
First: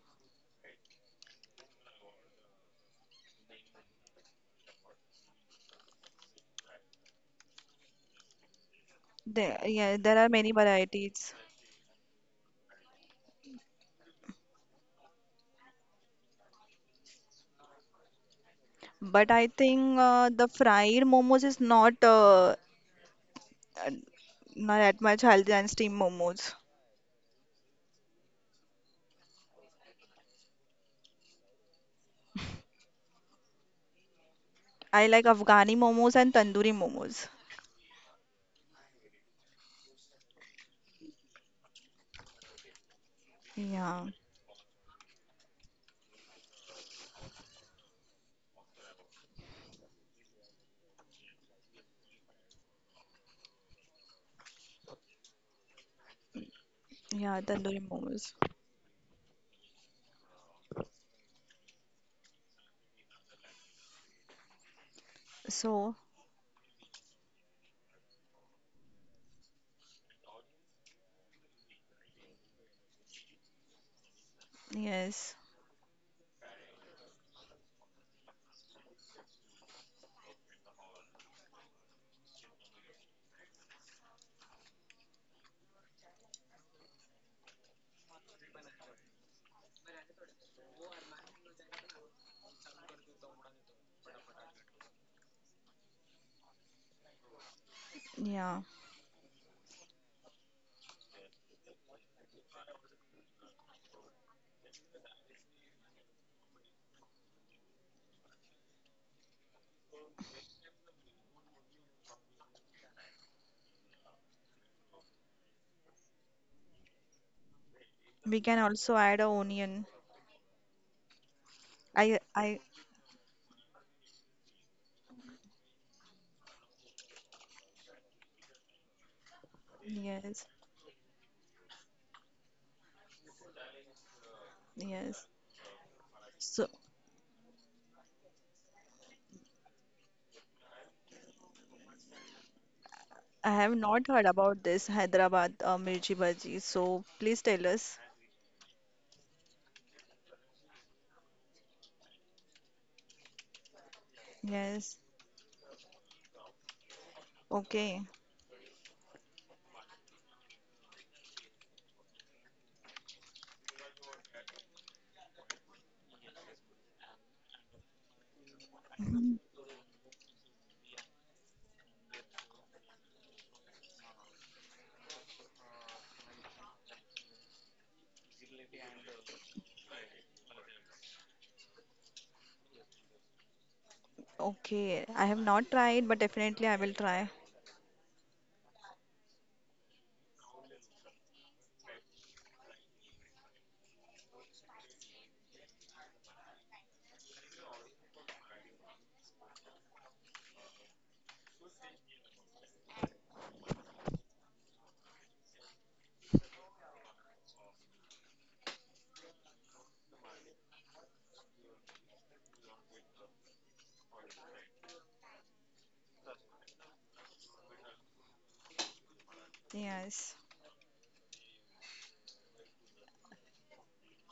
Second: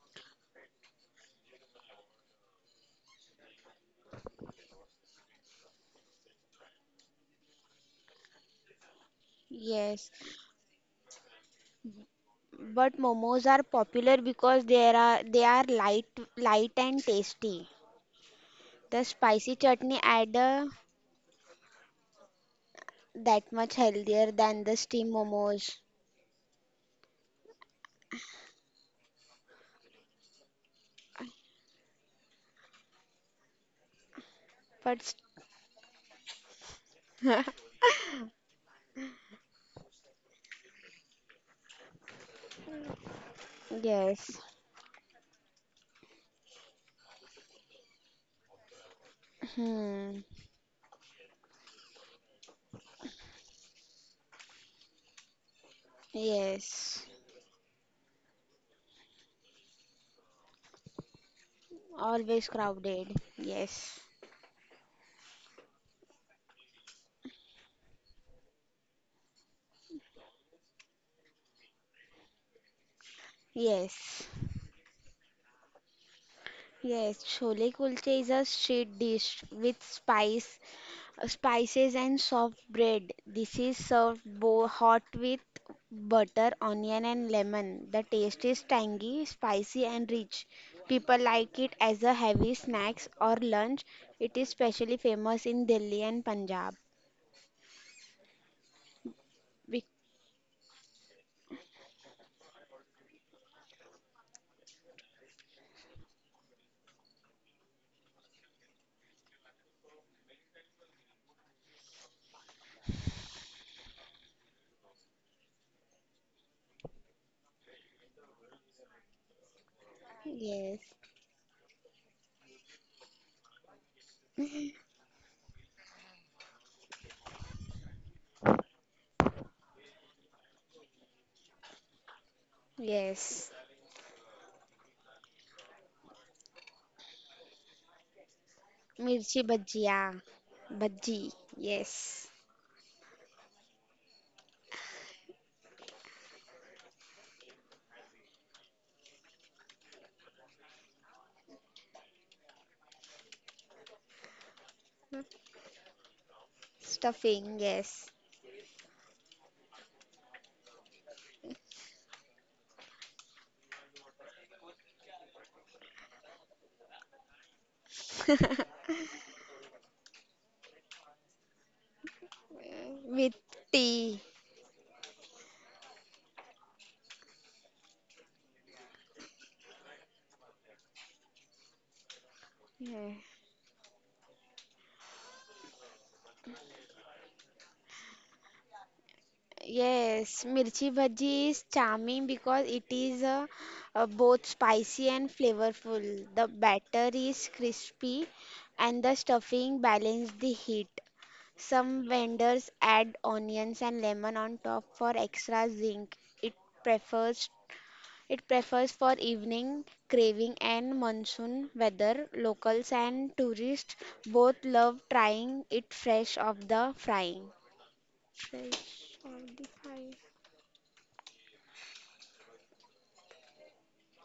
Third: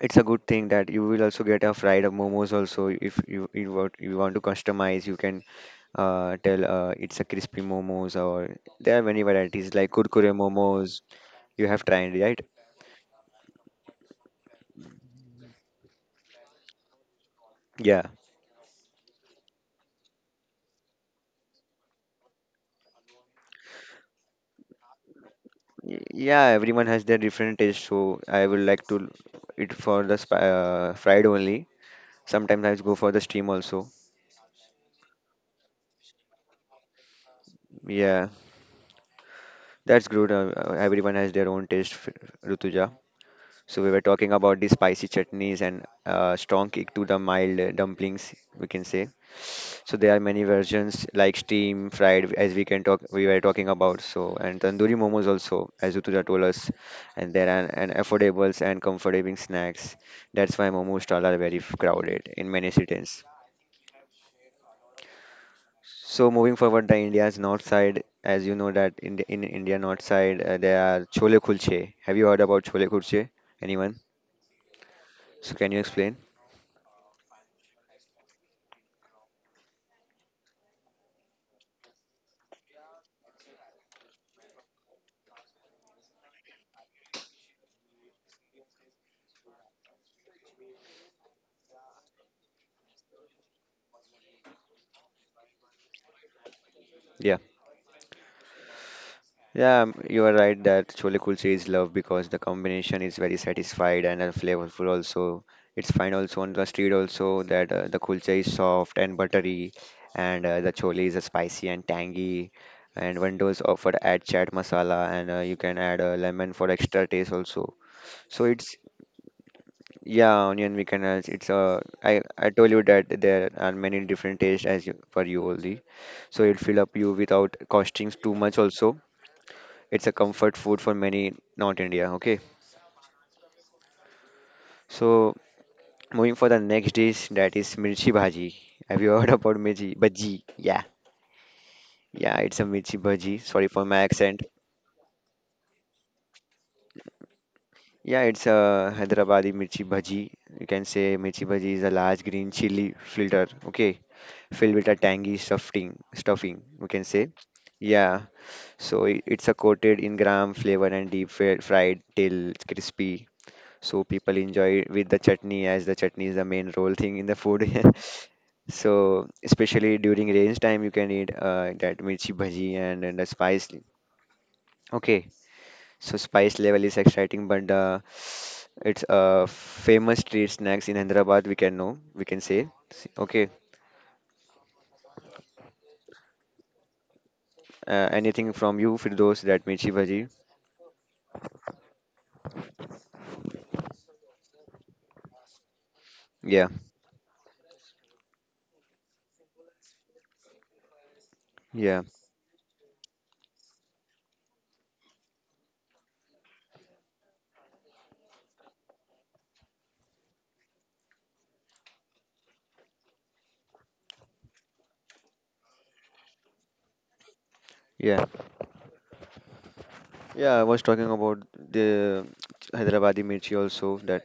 it's a good thing that you will also get a fried momos also. If you want, you want to customize, you can tell it's a crispy momos, or there are many There, varieties like yeah, Yes, there are kurkure many momos. varieties, You have tried, right? but momos are popular because they are light and tasty. Yeah. The but I spicy chutney think add the uh, fried momos is not that much uh, healthier than the not that steam much healthy than momos. Steamed Yeah, momos. everyone has their different taste, so I would like to eat for the sp fried only. Sometimes I go for the steam also. But I s- like Afghani momos and tandoori momos. Yeah, that's good. Everyone has their own taste, Rutuja. So we were Yeah, talking yes. about the spicy chutneys and strong kick to the mild dumplings, we can say. So there are Hmm. many versions like steam, fried, as we can talk, we were talking about. So and tandoori momos also, as Utuja told us, Yes. and yeah, there are tandoori and momos. affordables and comforting snacks. That's why momo stalls are very crowded Always in many crowded. cities. Yes. So, So moving forward, the India's north side, as you know that in India north side there are chole kulche. Have you heard about chole kulche? Anyone? Yes. yes, So can you explain? Yes. Chole kulche is a street dish with spices and soft bread. This is served bo hot with butter, onion and lemon. The taste is tangy, spicy and rich. People like it as a heavy snacks or lunch. It is specially famous in Delhi and Punjab. Yeah. yeah. Bec- You are right that chole kulche is love because the combination is very satisfied and flavorful also. It's fine also on the street also, that the kulcha is soft and buttery, and the chole is spicy and tangy. And vendors offer add chaat masala, and you can add lemon for extra taste also. We So can it's, also add a onion. yeah, onion yes. we can add. It's uh, I, I I I, told you that there are many different tastes as you, for you only. So it fill up you without costing too much also, it's a yes, comfort food for many, not India. Okay. Yes. yes. So moving for the So, next dish, that is mirchi bhaji. Have you heard Mirchi about bhaji, mirchi yeah. bhaji? Yeah, Bhaji, yes. yeah. It's a mirchi bhaji. I have Sorry for not my heard accent. about this Hyderabad mirchi bhaji. So, please tell us. Yeah, it's a Hyderabadi mirchi bhaji. You can say mirchi bhaji is a large green chili filter. Okay, filled with Yes. a tangy stuffing. Stuffing, we can say. Stuffing, Okay. yes. Yeah, so it's a coated in gram flavor and fried till it's crispy. So people enjoy it with the chutney, as the chutney is the main role thing in the food. So Mhm. especially during range time you can eat that mirchi bhaji, Uh, and the With spice. tea. Okay, so spice level is exciting, but it's famous street snacks in Hyderabad, we can know, we can say. Yeah. Okay. Okay. I have not tried, but definitely I will try. Anything from you, Firdaus, that mirchi bhaji? Yes, mirchi bhaji is charming because it is both spicy and flavorful. The Yeah. batter is crispy and the stuffing balance the heat. Yeah. Some vendors add onions and lemon on top for extra zing. It prefers It prefers for evening craving and monsoon weather. Locals and tourists both love trying it fresh off the frying. Yeah. Fresh on the fire. Yes. Yeah, I was talking about the Hyderabadi mirchi also, that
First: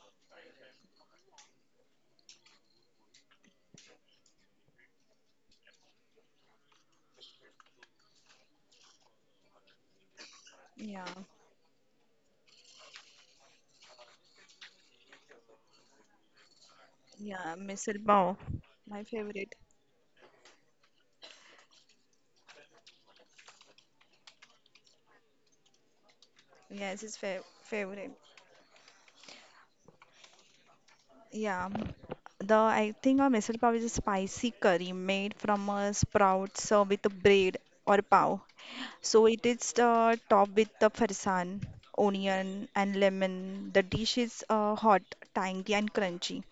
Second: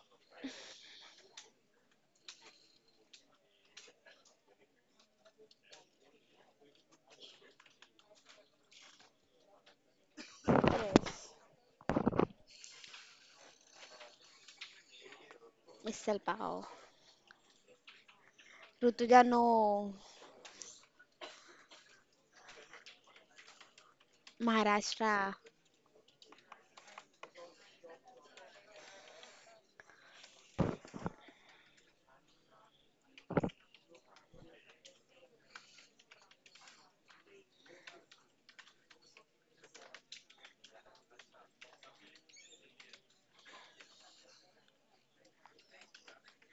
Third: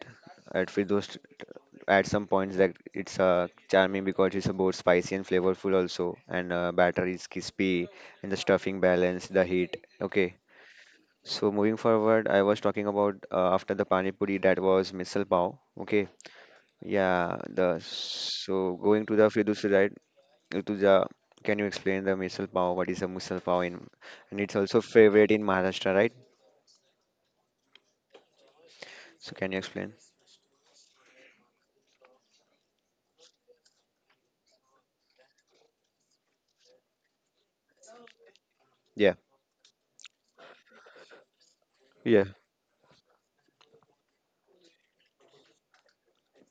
at Firdaus at some points, that it's charming because it's both spicy and flavorful also, and batter is crispy and the stuffing balance the heat. Okay. Yeah. Yes. So moving forward, I was talking about after the pani puri, that was misal pav. Okay. Misal pav. Yeah, Yeah. the, Misal pav. so My going to Rutuja, the no. favorite. fiduci, right? Rituja, can you explain the misal pav, what is a misal pav in, and it's also Maharashtra. favorite in Maharashtra, right? Yes, it's fa favorite. So can you explain? Yeah, the I think a misal pav is a spicy curry made from a sprout served with a bread or pav. yeah So it is topped with the farsan, yeah onion, and lemon. The dish is hot, tangy, and crunchy.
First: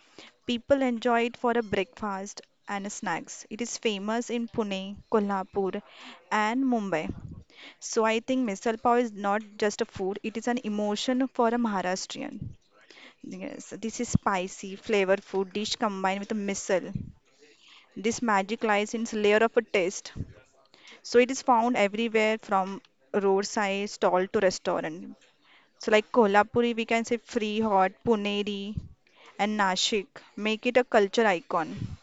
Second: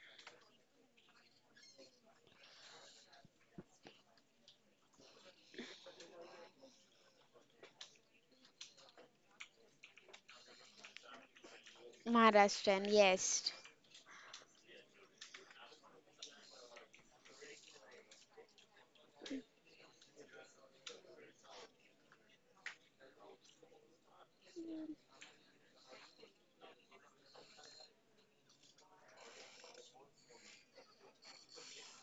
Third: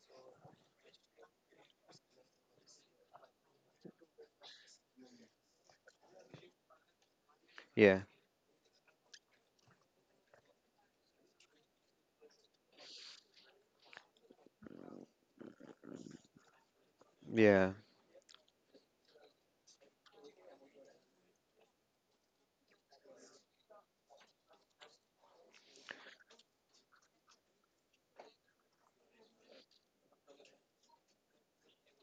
People enjoy it for a breakfast and snacks. It is famous in Pune, Kolhapur, and Mumbai. yeah So I think misal pav is not just a food; it is an emotion for a Maharashtrian. Maharashtrian, yes. Yes, this is spicy, flavorful dish combined with a missile. yeah This magic lies in its layer of a taste. So it is found everywhere from roadside stall to restaurant. So like Kolhapuri, we can say free hot, Puneri and Nashik make it a culture icon.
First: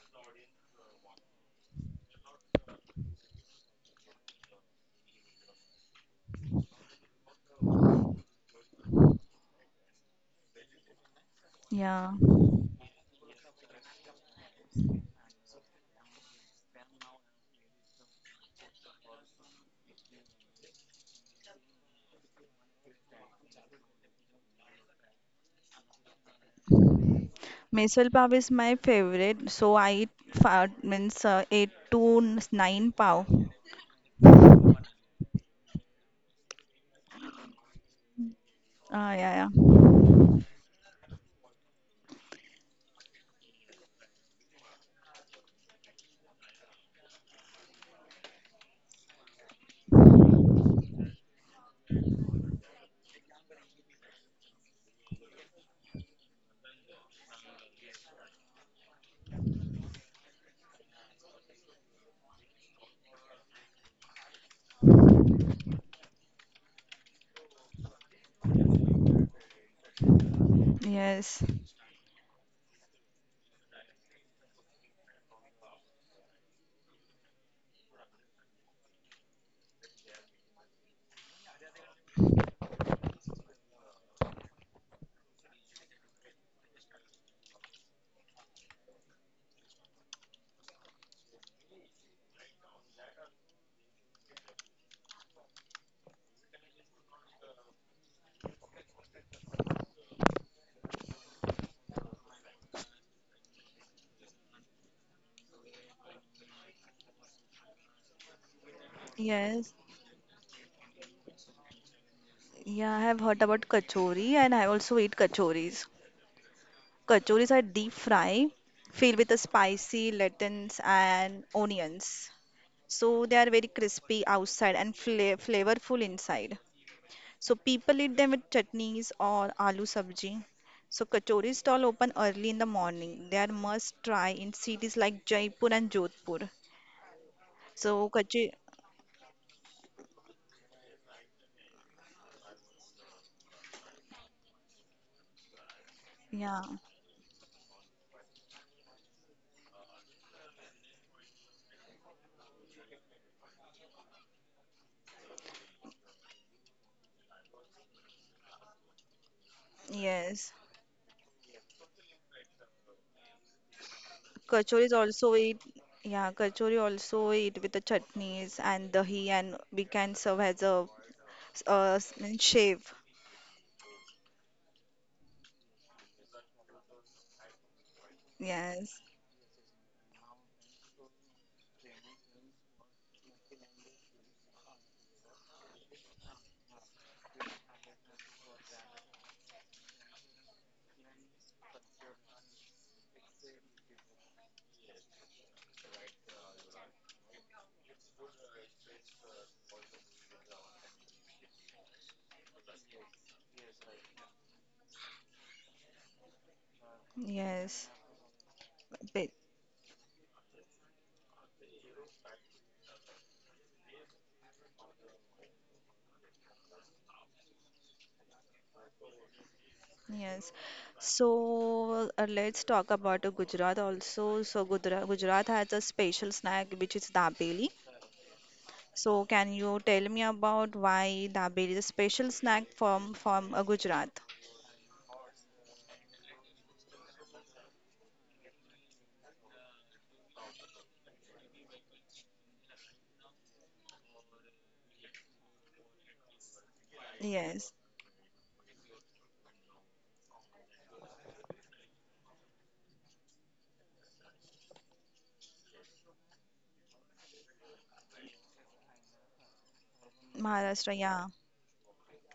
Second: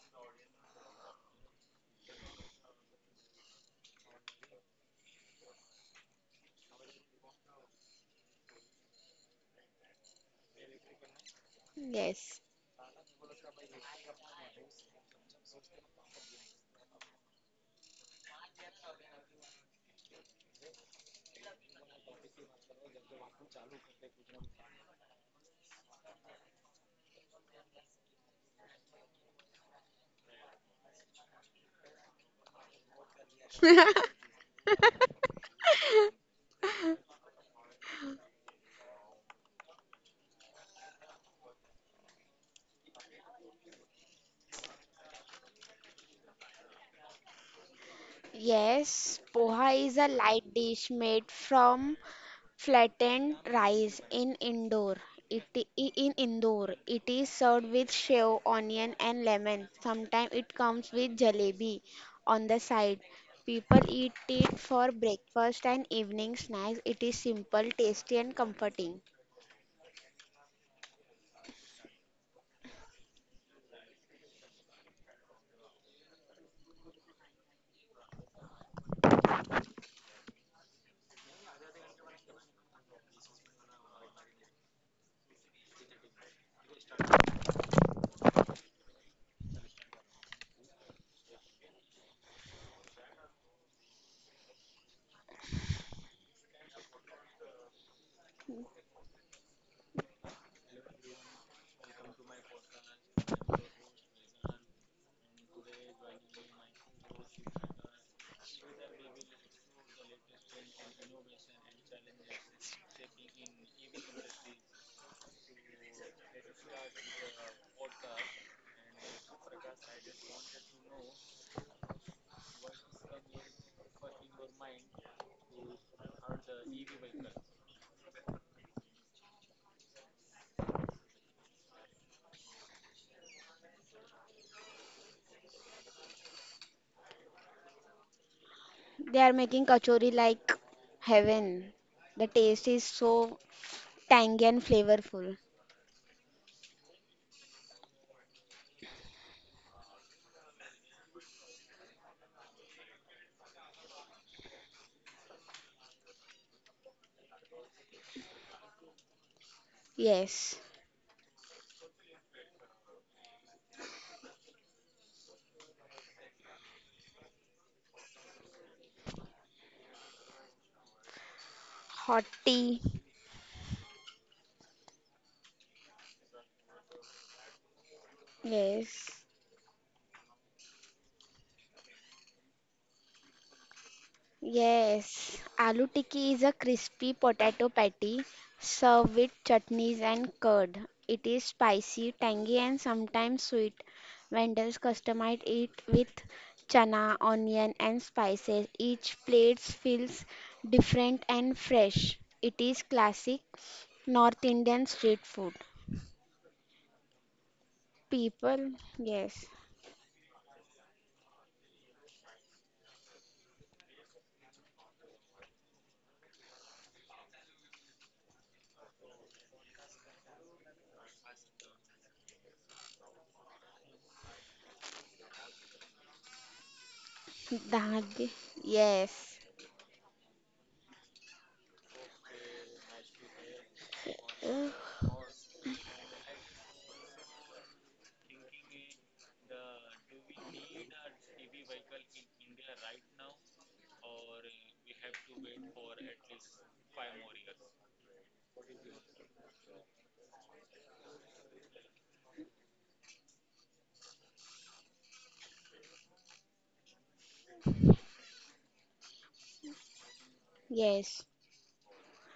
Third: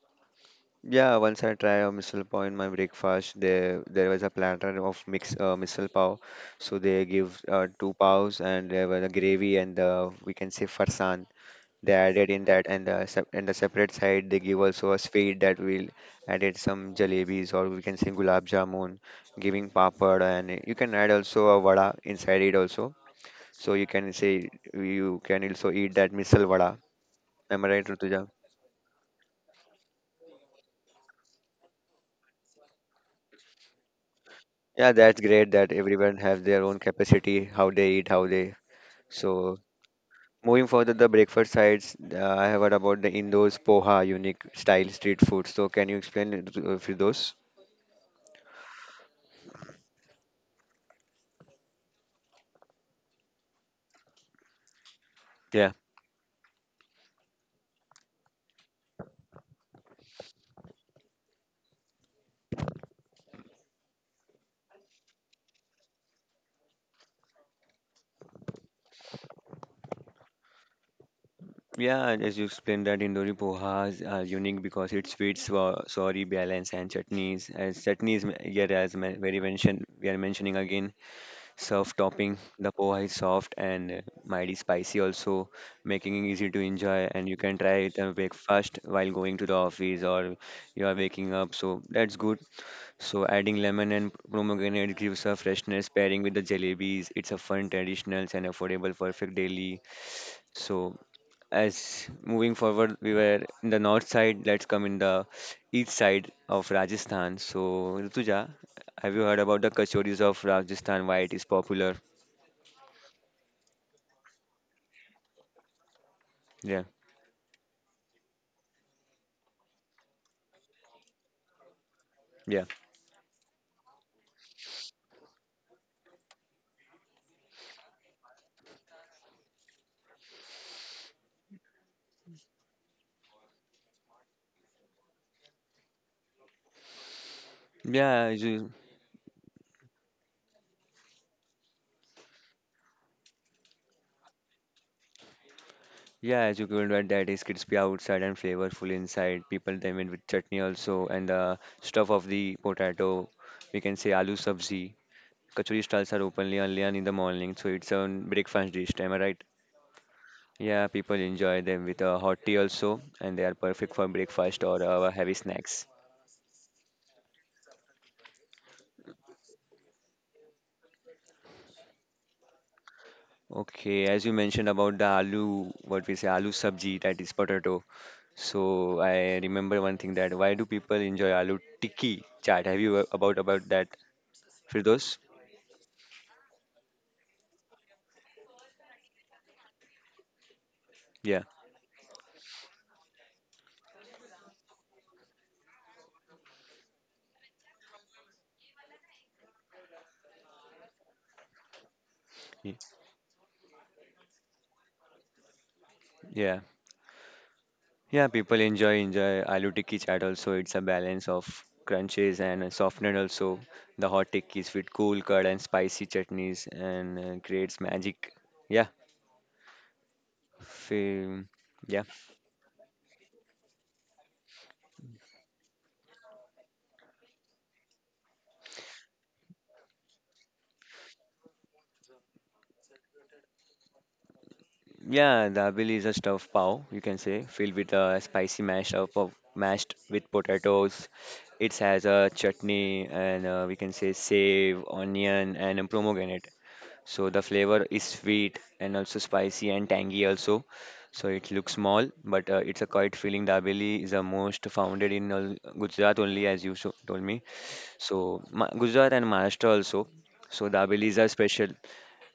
Yeah, once I tried a misal pav in my breakfast. There was a platter of mix misal pav. So they give two paos, and there was a gravy and the, we can say, farsan. They Yeah. added Yes. in that, and and the separate side they give also a sweet, that we'll added some jalebis, or we can say gulab jamun, giving papad, and you can add also a vada inside it also. So you can say you can also eat that misal vada. Am I right, Misal Rutuja? pav is my favorite. So I eat five, means eight to nine pav. Yeah, that's great that everyone have their own capacity, how they eat, how they. Ah, yeah, So moving further, the breakfast sides, I have heard about the Indo's poha unique style street food. So can you explain it for those? Yes, poha is a light dish made from flattened rice in indoor. It i- Yeah, in Indore, it is served with shev, onion, and lemon. Sometimes it comes with jalebi on the side. People eat it for breakfast and evening snacks. It is simple, tasty, and comforting. yeah. Yes. yeah. And as you explained that Indori pohas are unique because it's sweet, swa sorry, balance and chutneys. As chutneys, here as very mentioned, we are mentioning again. Surf topping, the poha is soft and mildly spicy also, making it easy to enjoy, and you can try it and breakfast while going to the office, or you are waking up. So that's good. So adding lemon and pomegranate gives a freshness pairing with the jalebis. It's a fun, traditional and affordable perfect daily. So as moving forward, we were in the north side. Let's come in the east side of Rajasthan. So Rituja, have you heard about the Yes. kachoris of Rajasthan? Why it is popular? Yeah, I have heard about kachori and I also eat kachoris. Yeah, Kachoris are deep fry, filled with a spicy lentils and onions. yeah, So they are very crispy outside and flavorful inside. So people eat them with chutneys or aloo sabji. So kachori stall open early in the morning. They are must try in cities like Jaipur and Jodhpur. So yeah. As kachori, you, They are making kachori like heaven. The taste is so tangy and flavorful. yeah, as yeah, you told that, that is crispy outside and flavorful inside. People them in with chutney also, and the stuff of the potato. We can say aloo sabzi. Kachori stalls are openly only on in the morning, so it's a breakfast dish. Am I right? yes. Yes, Yeah, people enjoy them with a hot tea also, and they are perfect for breakfast or Kachori is heavy also eat, snacks. yeah, kachori also eat with the chutneys and dahi, and we can serve as a uh, hot tea. shave. Okay, as you mentioned about the aloo, what we say aloo sabji, that is potato. So Yes, Yes. I remember one thing that why do people enjoy aloo tikki chaat? Have you about that, Firdos? Yes, aloo tikki is a crispy potato patty served with chutneys and curd. It is Yeah, spicy, tangy, and sometimes sweet. Vendors customize it with chana, onion, and spices. Each plate feels different and fresh. It y- is classic North Indian street food. yeah, yes, yeah. People People, enjoy bit- yes. aloo tikki chaat also. It's a balance of crunches and a softened also the hot tikkis with cool curd and spicy chutneys and creates magic. Yeah, yes. Fir- yeah. So let's talk about Gujarat also. So Gujarat, Gujarat has a special snack which is dabeli. Dahadi, yes. So can you tell me about why dabeli is a special snack from Gujarat? Uh, Yeah, the abili is a stuffed pav, you can say, filled with a spicy mash of mashed with potatoes. It has a chutney and we can say save, onion, and a pomegranate. So the Yes, flavor is sweet and also spicy and tangy also. So it looks small, but it's a quite filling. Dabeli is the most founded in Gujarat only, as you so told me. So Ma Gujarat and Maharashtra also. So Maharashtra. dabelis yes, Yeah, are special,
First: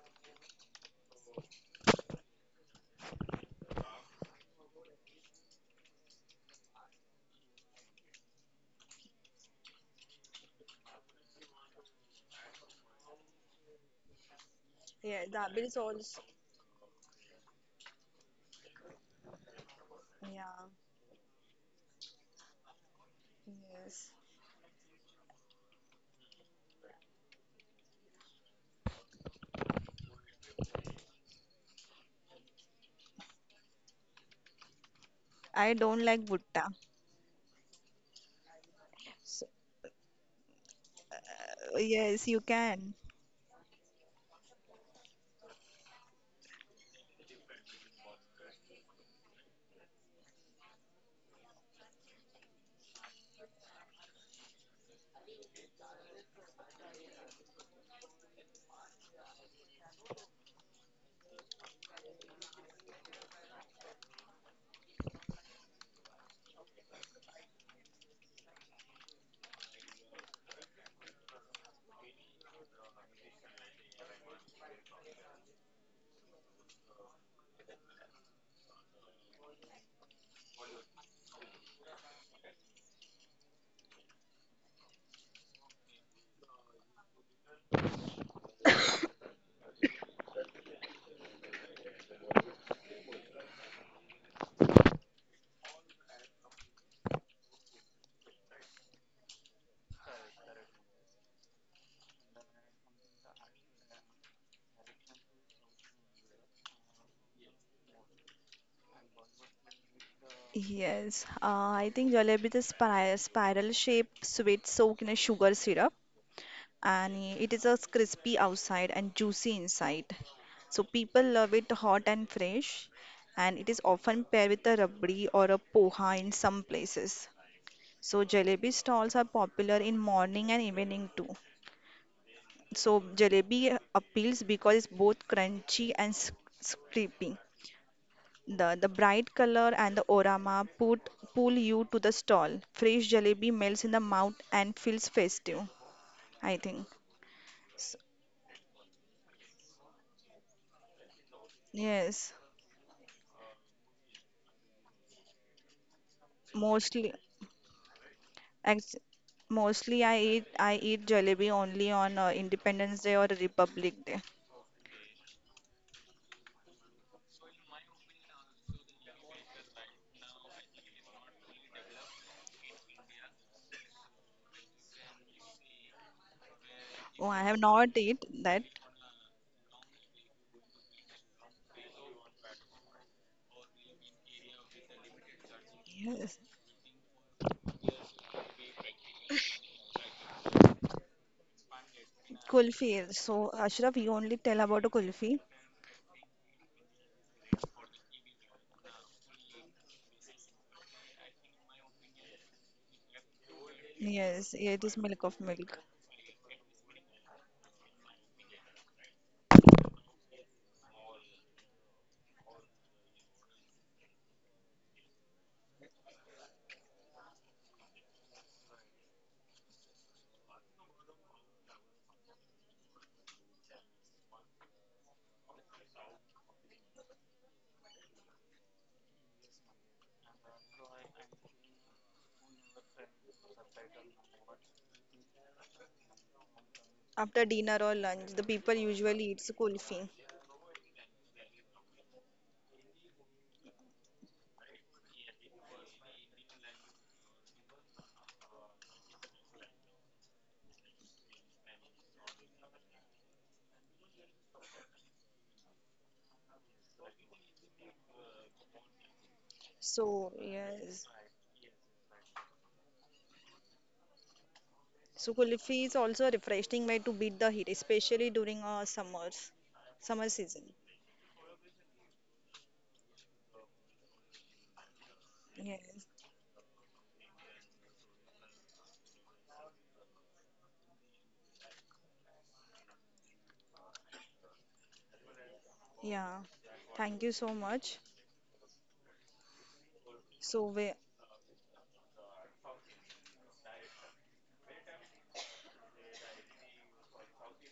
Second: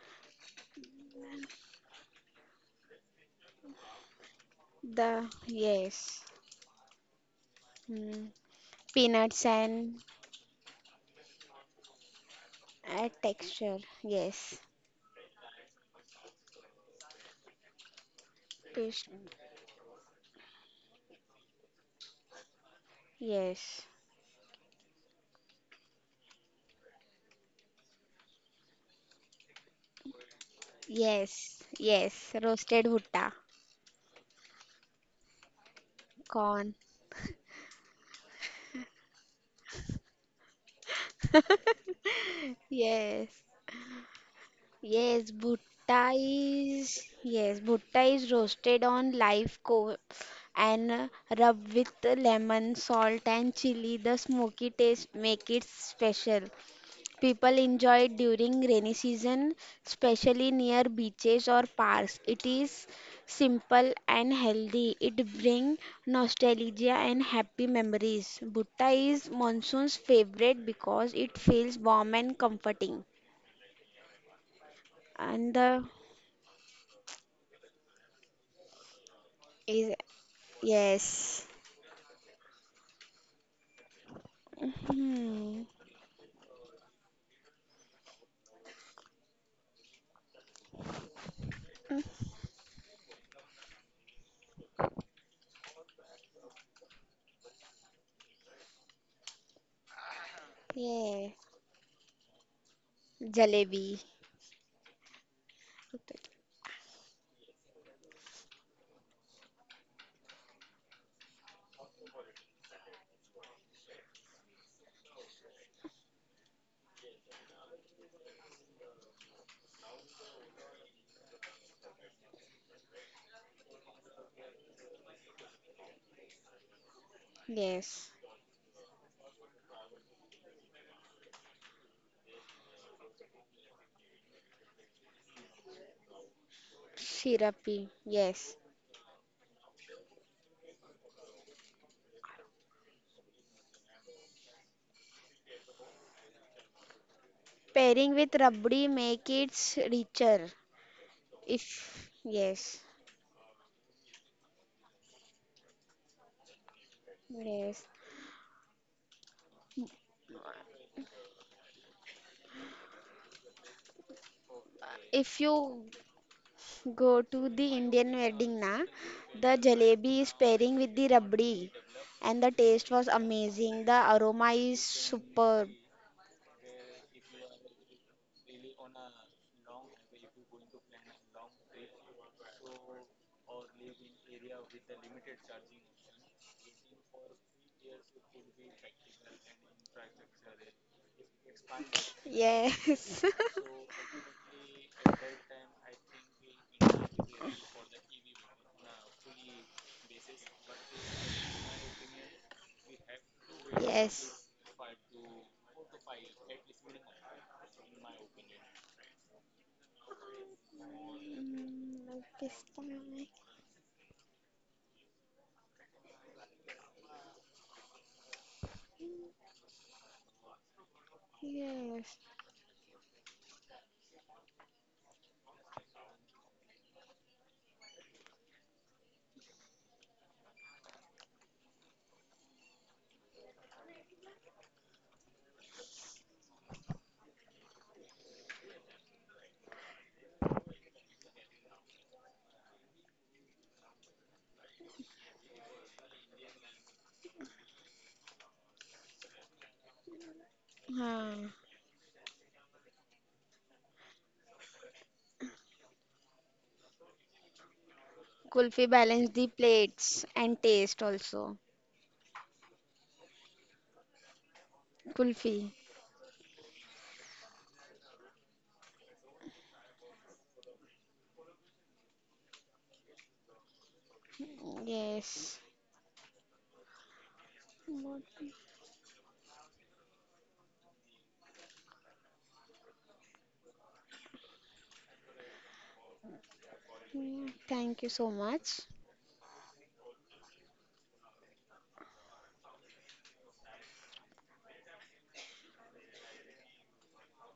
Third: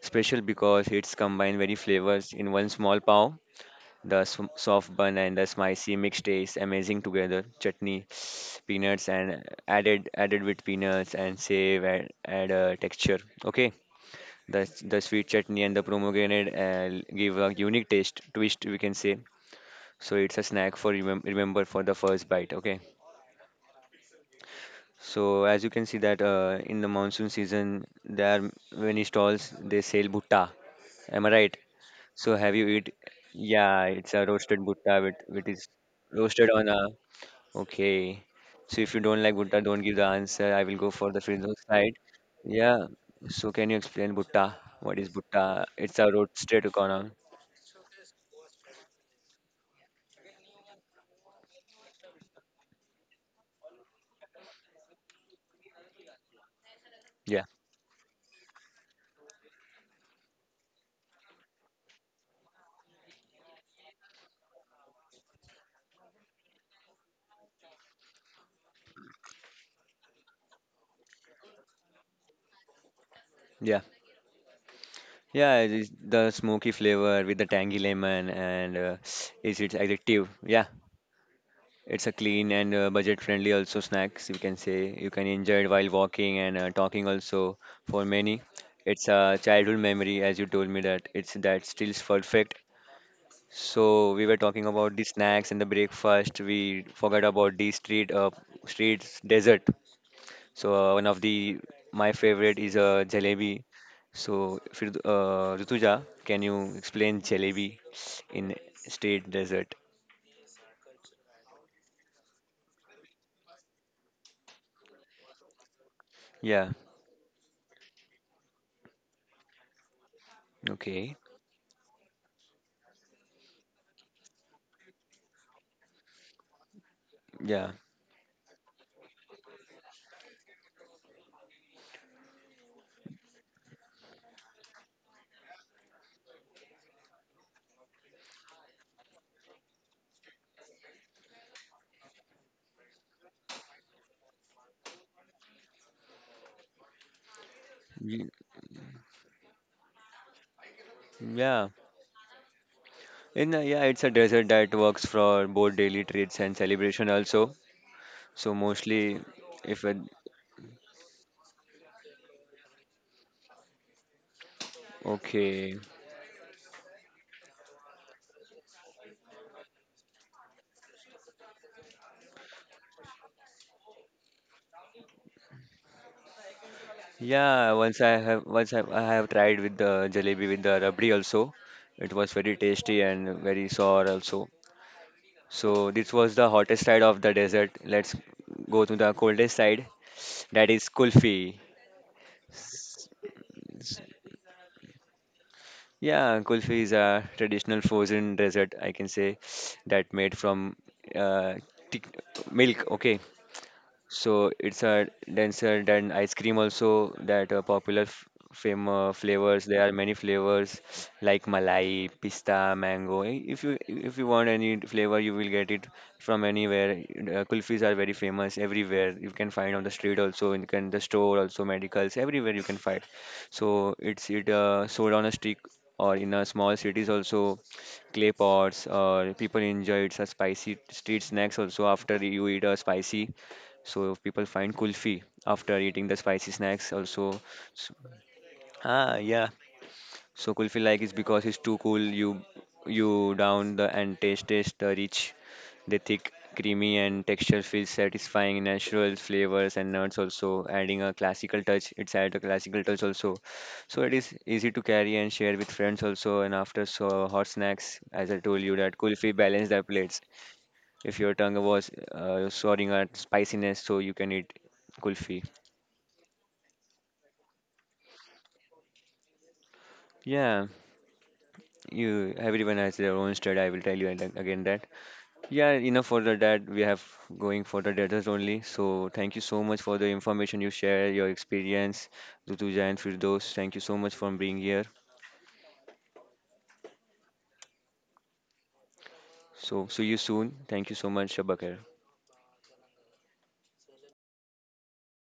special because it's combined very flavors in one small pav the soft bun the, and the spicy mix yes. taste amazing together. Chutney, Hmm. peanuts, and Peanuts and added with peanuts and save add a texture. Okay, texture. Yes. the yeah. sweet chutney Dabeli is and the also pomegranate give a unique taste twist we can Paste. say. So it's a yeah. snack for remember for the first bite. Okay. Yes. Yes. So as you can see that in the monsoon season there are many stalls they sell bhutta. Am I right? Yes. Yes. So have you Roasted eat? bhutta. Yeah, it's a roasted bhutta with is I don't like roasted on bhutta. Corn. a okay. So if you don't like So, Bhutta, don't give the answer. I will go for the Firdaus side. yes, you Yeah. can. Yes. So can you explain Bhutta? What is Yes. Bhutta? It's a Bhutta roasted is. coconut. Yes. Bhutta is roasted on live coal and rub with lemon, salt, and chili. The smoky taste make it special. Yeah. People enjoy it during rainy season, especially near beaches or parks. It is simple and healthy. It brings nostalgia and happy memories. Bhutta is monsoon's favorite because it feels warm and comforting. Yeah. And Yeah. It the is the smoky flavor with the tangy lemon and is it is addictive? Yeah. yes. It's a clean and budget-friendly also snacks. You can say you can enjoy Hmm. it while walking and talking also for many. It's a childhood memory as you told me that it's that stills perfect. So we were talking about the snacks and the breakfast. We forgot about the street, streets dessert. So one of Yeah. the my favorite is jalebi. Jalebi. So if Rituja, can you explain jalebi in street dessert? Yes, I think jalebi is a spiral shaped sweet soaked in a sugar syrup, Yeah. and it is as crispy outside and juicy inside. So Okay. people love it hot and fresh, and it is often paired with a rabdi or a poha in some places. Yeah. Yes. So jalebi stalls are popular in morning and evening too. So jalebi appeals because it's both crunchy and crispy. Syrupy. Yes. The bright color and the orama put, pull you to the stall. Fresh jalebi melts in the mouth and feels festive, I think. S- Pairing Y- with rabdi make it richer. Yeah. If yes, yes, In a, yeah, it's a dessert that works for both daily treats and celebration mostly, also. yes. So ex- mostly, if it, mostly I eat jalebi only on Independence Day or Republic Day. If okay. you go to the Indian wedding na, the jalebi is pairing with the rabdi, and the taste was amazing. The aroma is superb. Oh, I have Yeah, not once I eat have that. once I, I have tried with the jalebi with the rabdi also. It was very tasty and very sour also. So this was Yes, the hottest side of the desert. Let's go to the coldest side. That is kulfi. kulfi. Yes, So Ashraf, you only tell about a kulfi. Yeah, kulfi is a traditional frozen dessert, I can say, that made from uh, thick milk. Okay, yes. so Yes, Yeah, it's it is a milk of milk. denser than ice cream also that are popular f fam flavors. There are many flavors like Mm, malai, like pista, mango. If you want any flavor, you will get it from anywhere. Kulfis are very famous everywhere. You can find on the street also, in can the store also, medicals, yes. everywhere you can find. So it's it sold on a stick or in a small cities also clay pots or people enjoy it's a spicy street snacks also after you eat a spicy so people find kulfi after eating the spicy snacks also. After dinner S- or lunch, the people Ah, usually yeah. eats kulfi. So kulfi like is because it's too cool. You down the and taste the rich, the thick, creamy and texture feels satisfying. Natural flavors and nuts also adding a Huh. classical touch. It's add a classical touch also. So it is easy to carry and share with friends also. And after so hot snacks, as I told you Kulfi that balance kulfi the balance the plates plates So and taste yes. if your also. tongue was sorting at spiciness, so you can eat So kulfi. Kulfi. Kulfi is also a refreshing way to beat the heat, especially during summers, summer Yeah, season. you everyone has their own state. I will tell you and again that. Yes. Yeah, enough Yes. for the that we have going for the What? desert only. So thank you so much for the information you share, your experience, Dutuja and Firdos. Thank you so much for being here. Yeah. Thank you so Mm, much. thank you so much. So see you soon. So Thank you we, so much, Shabakir.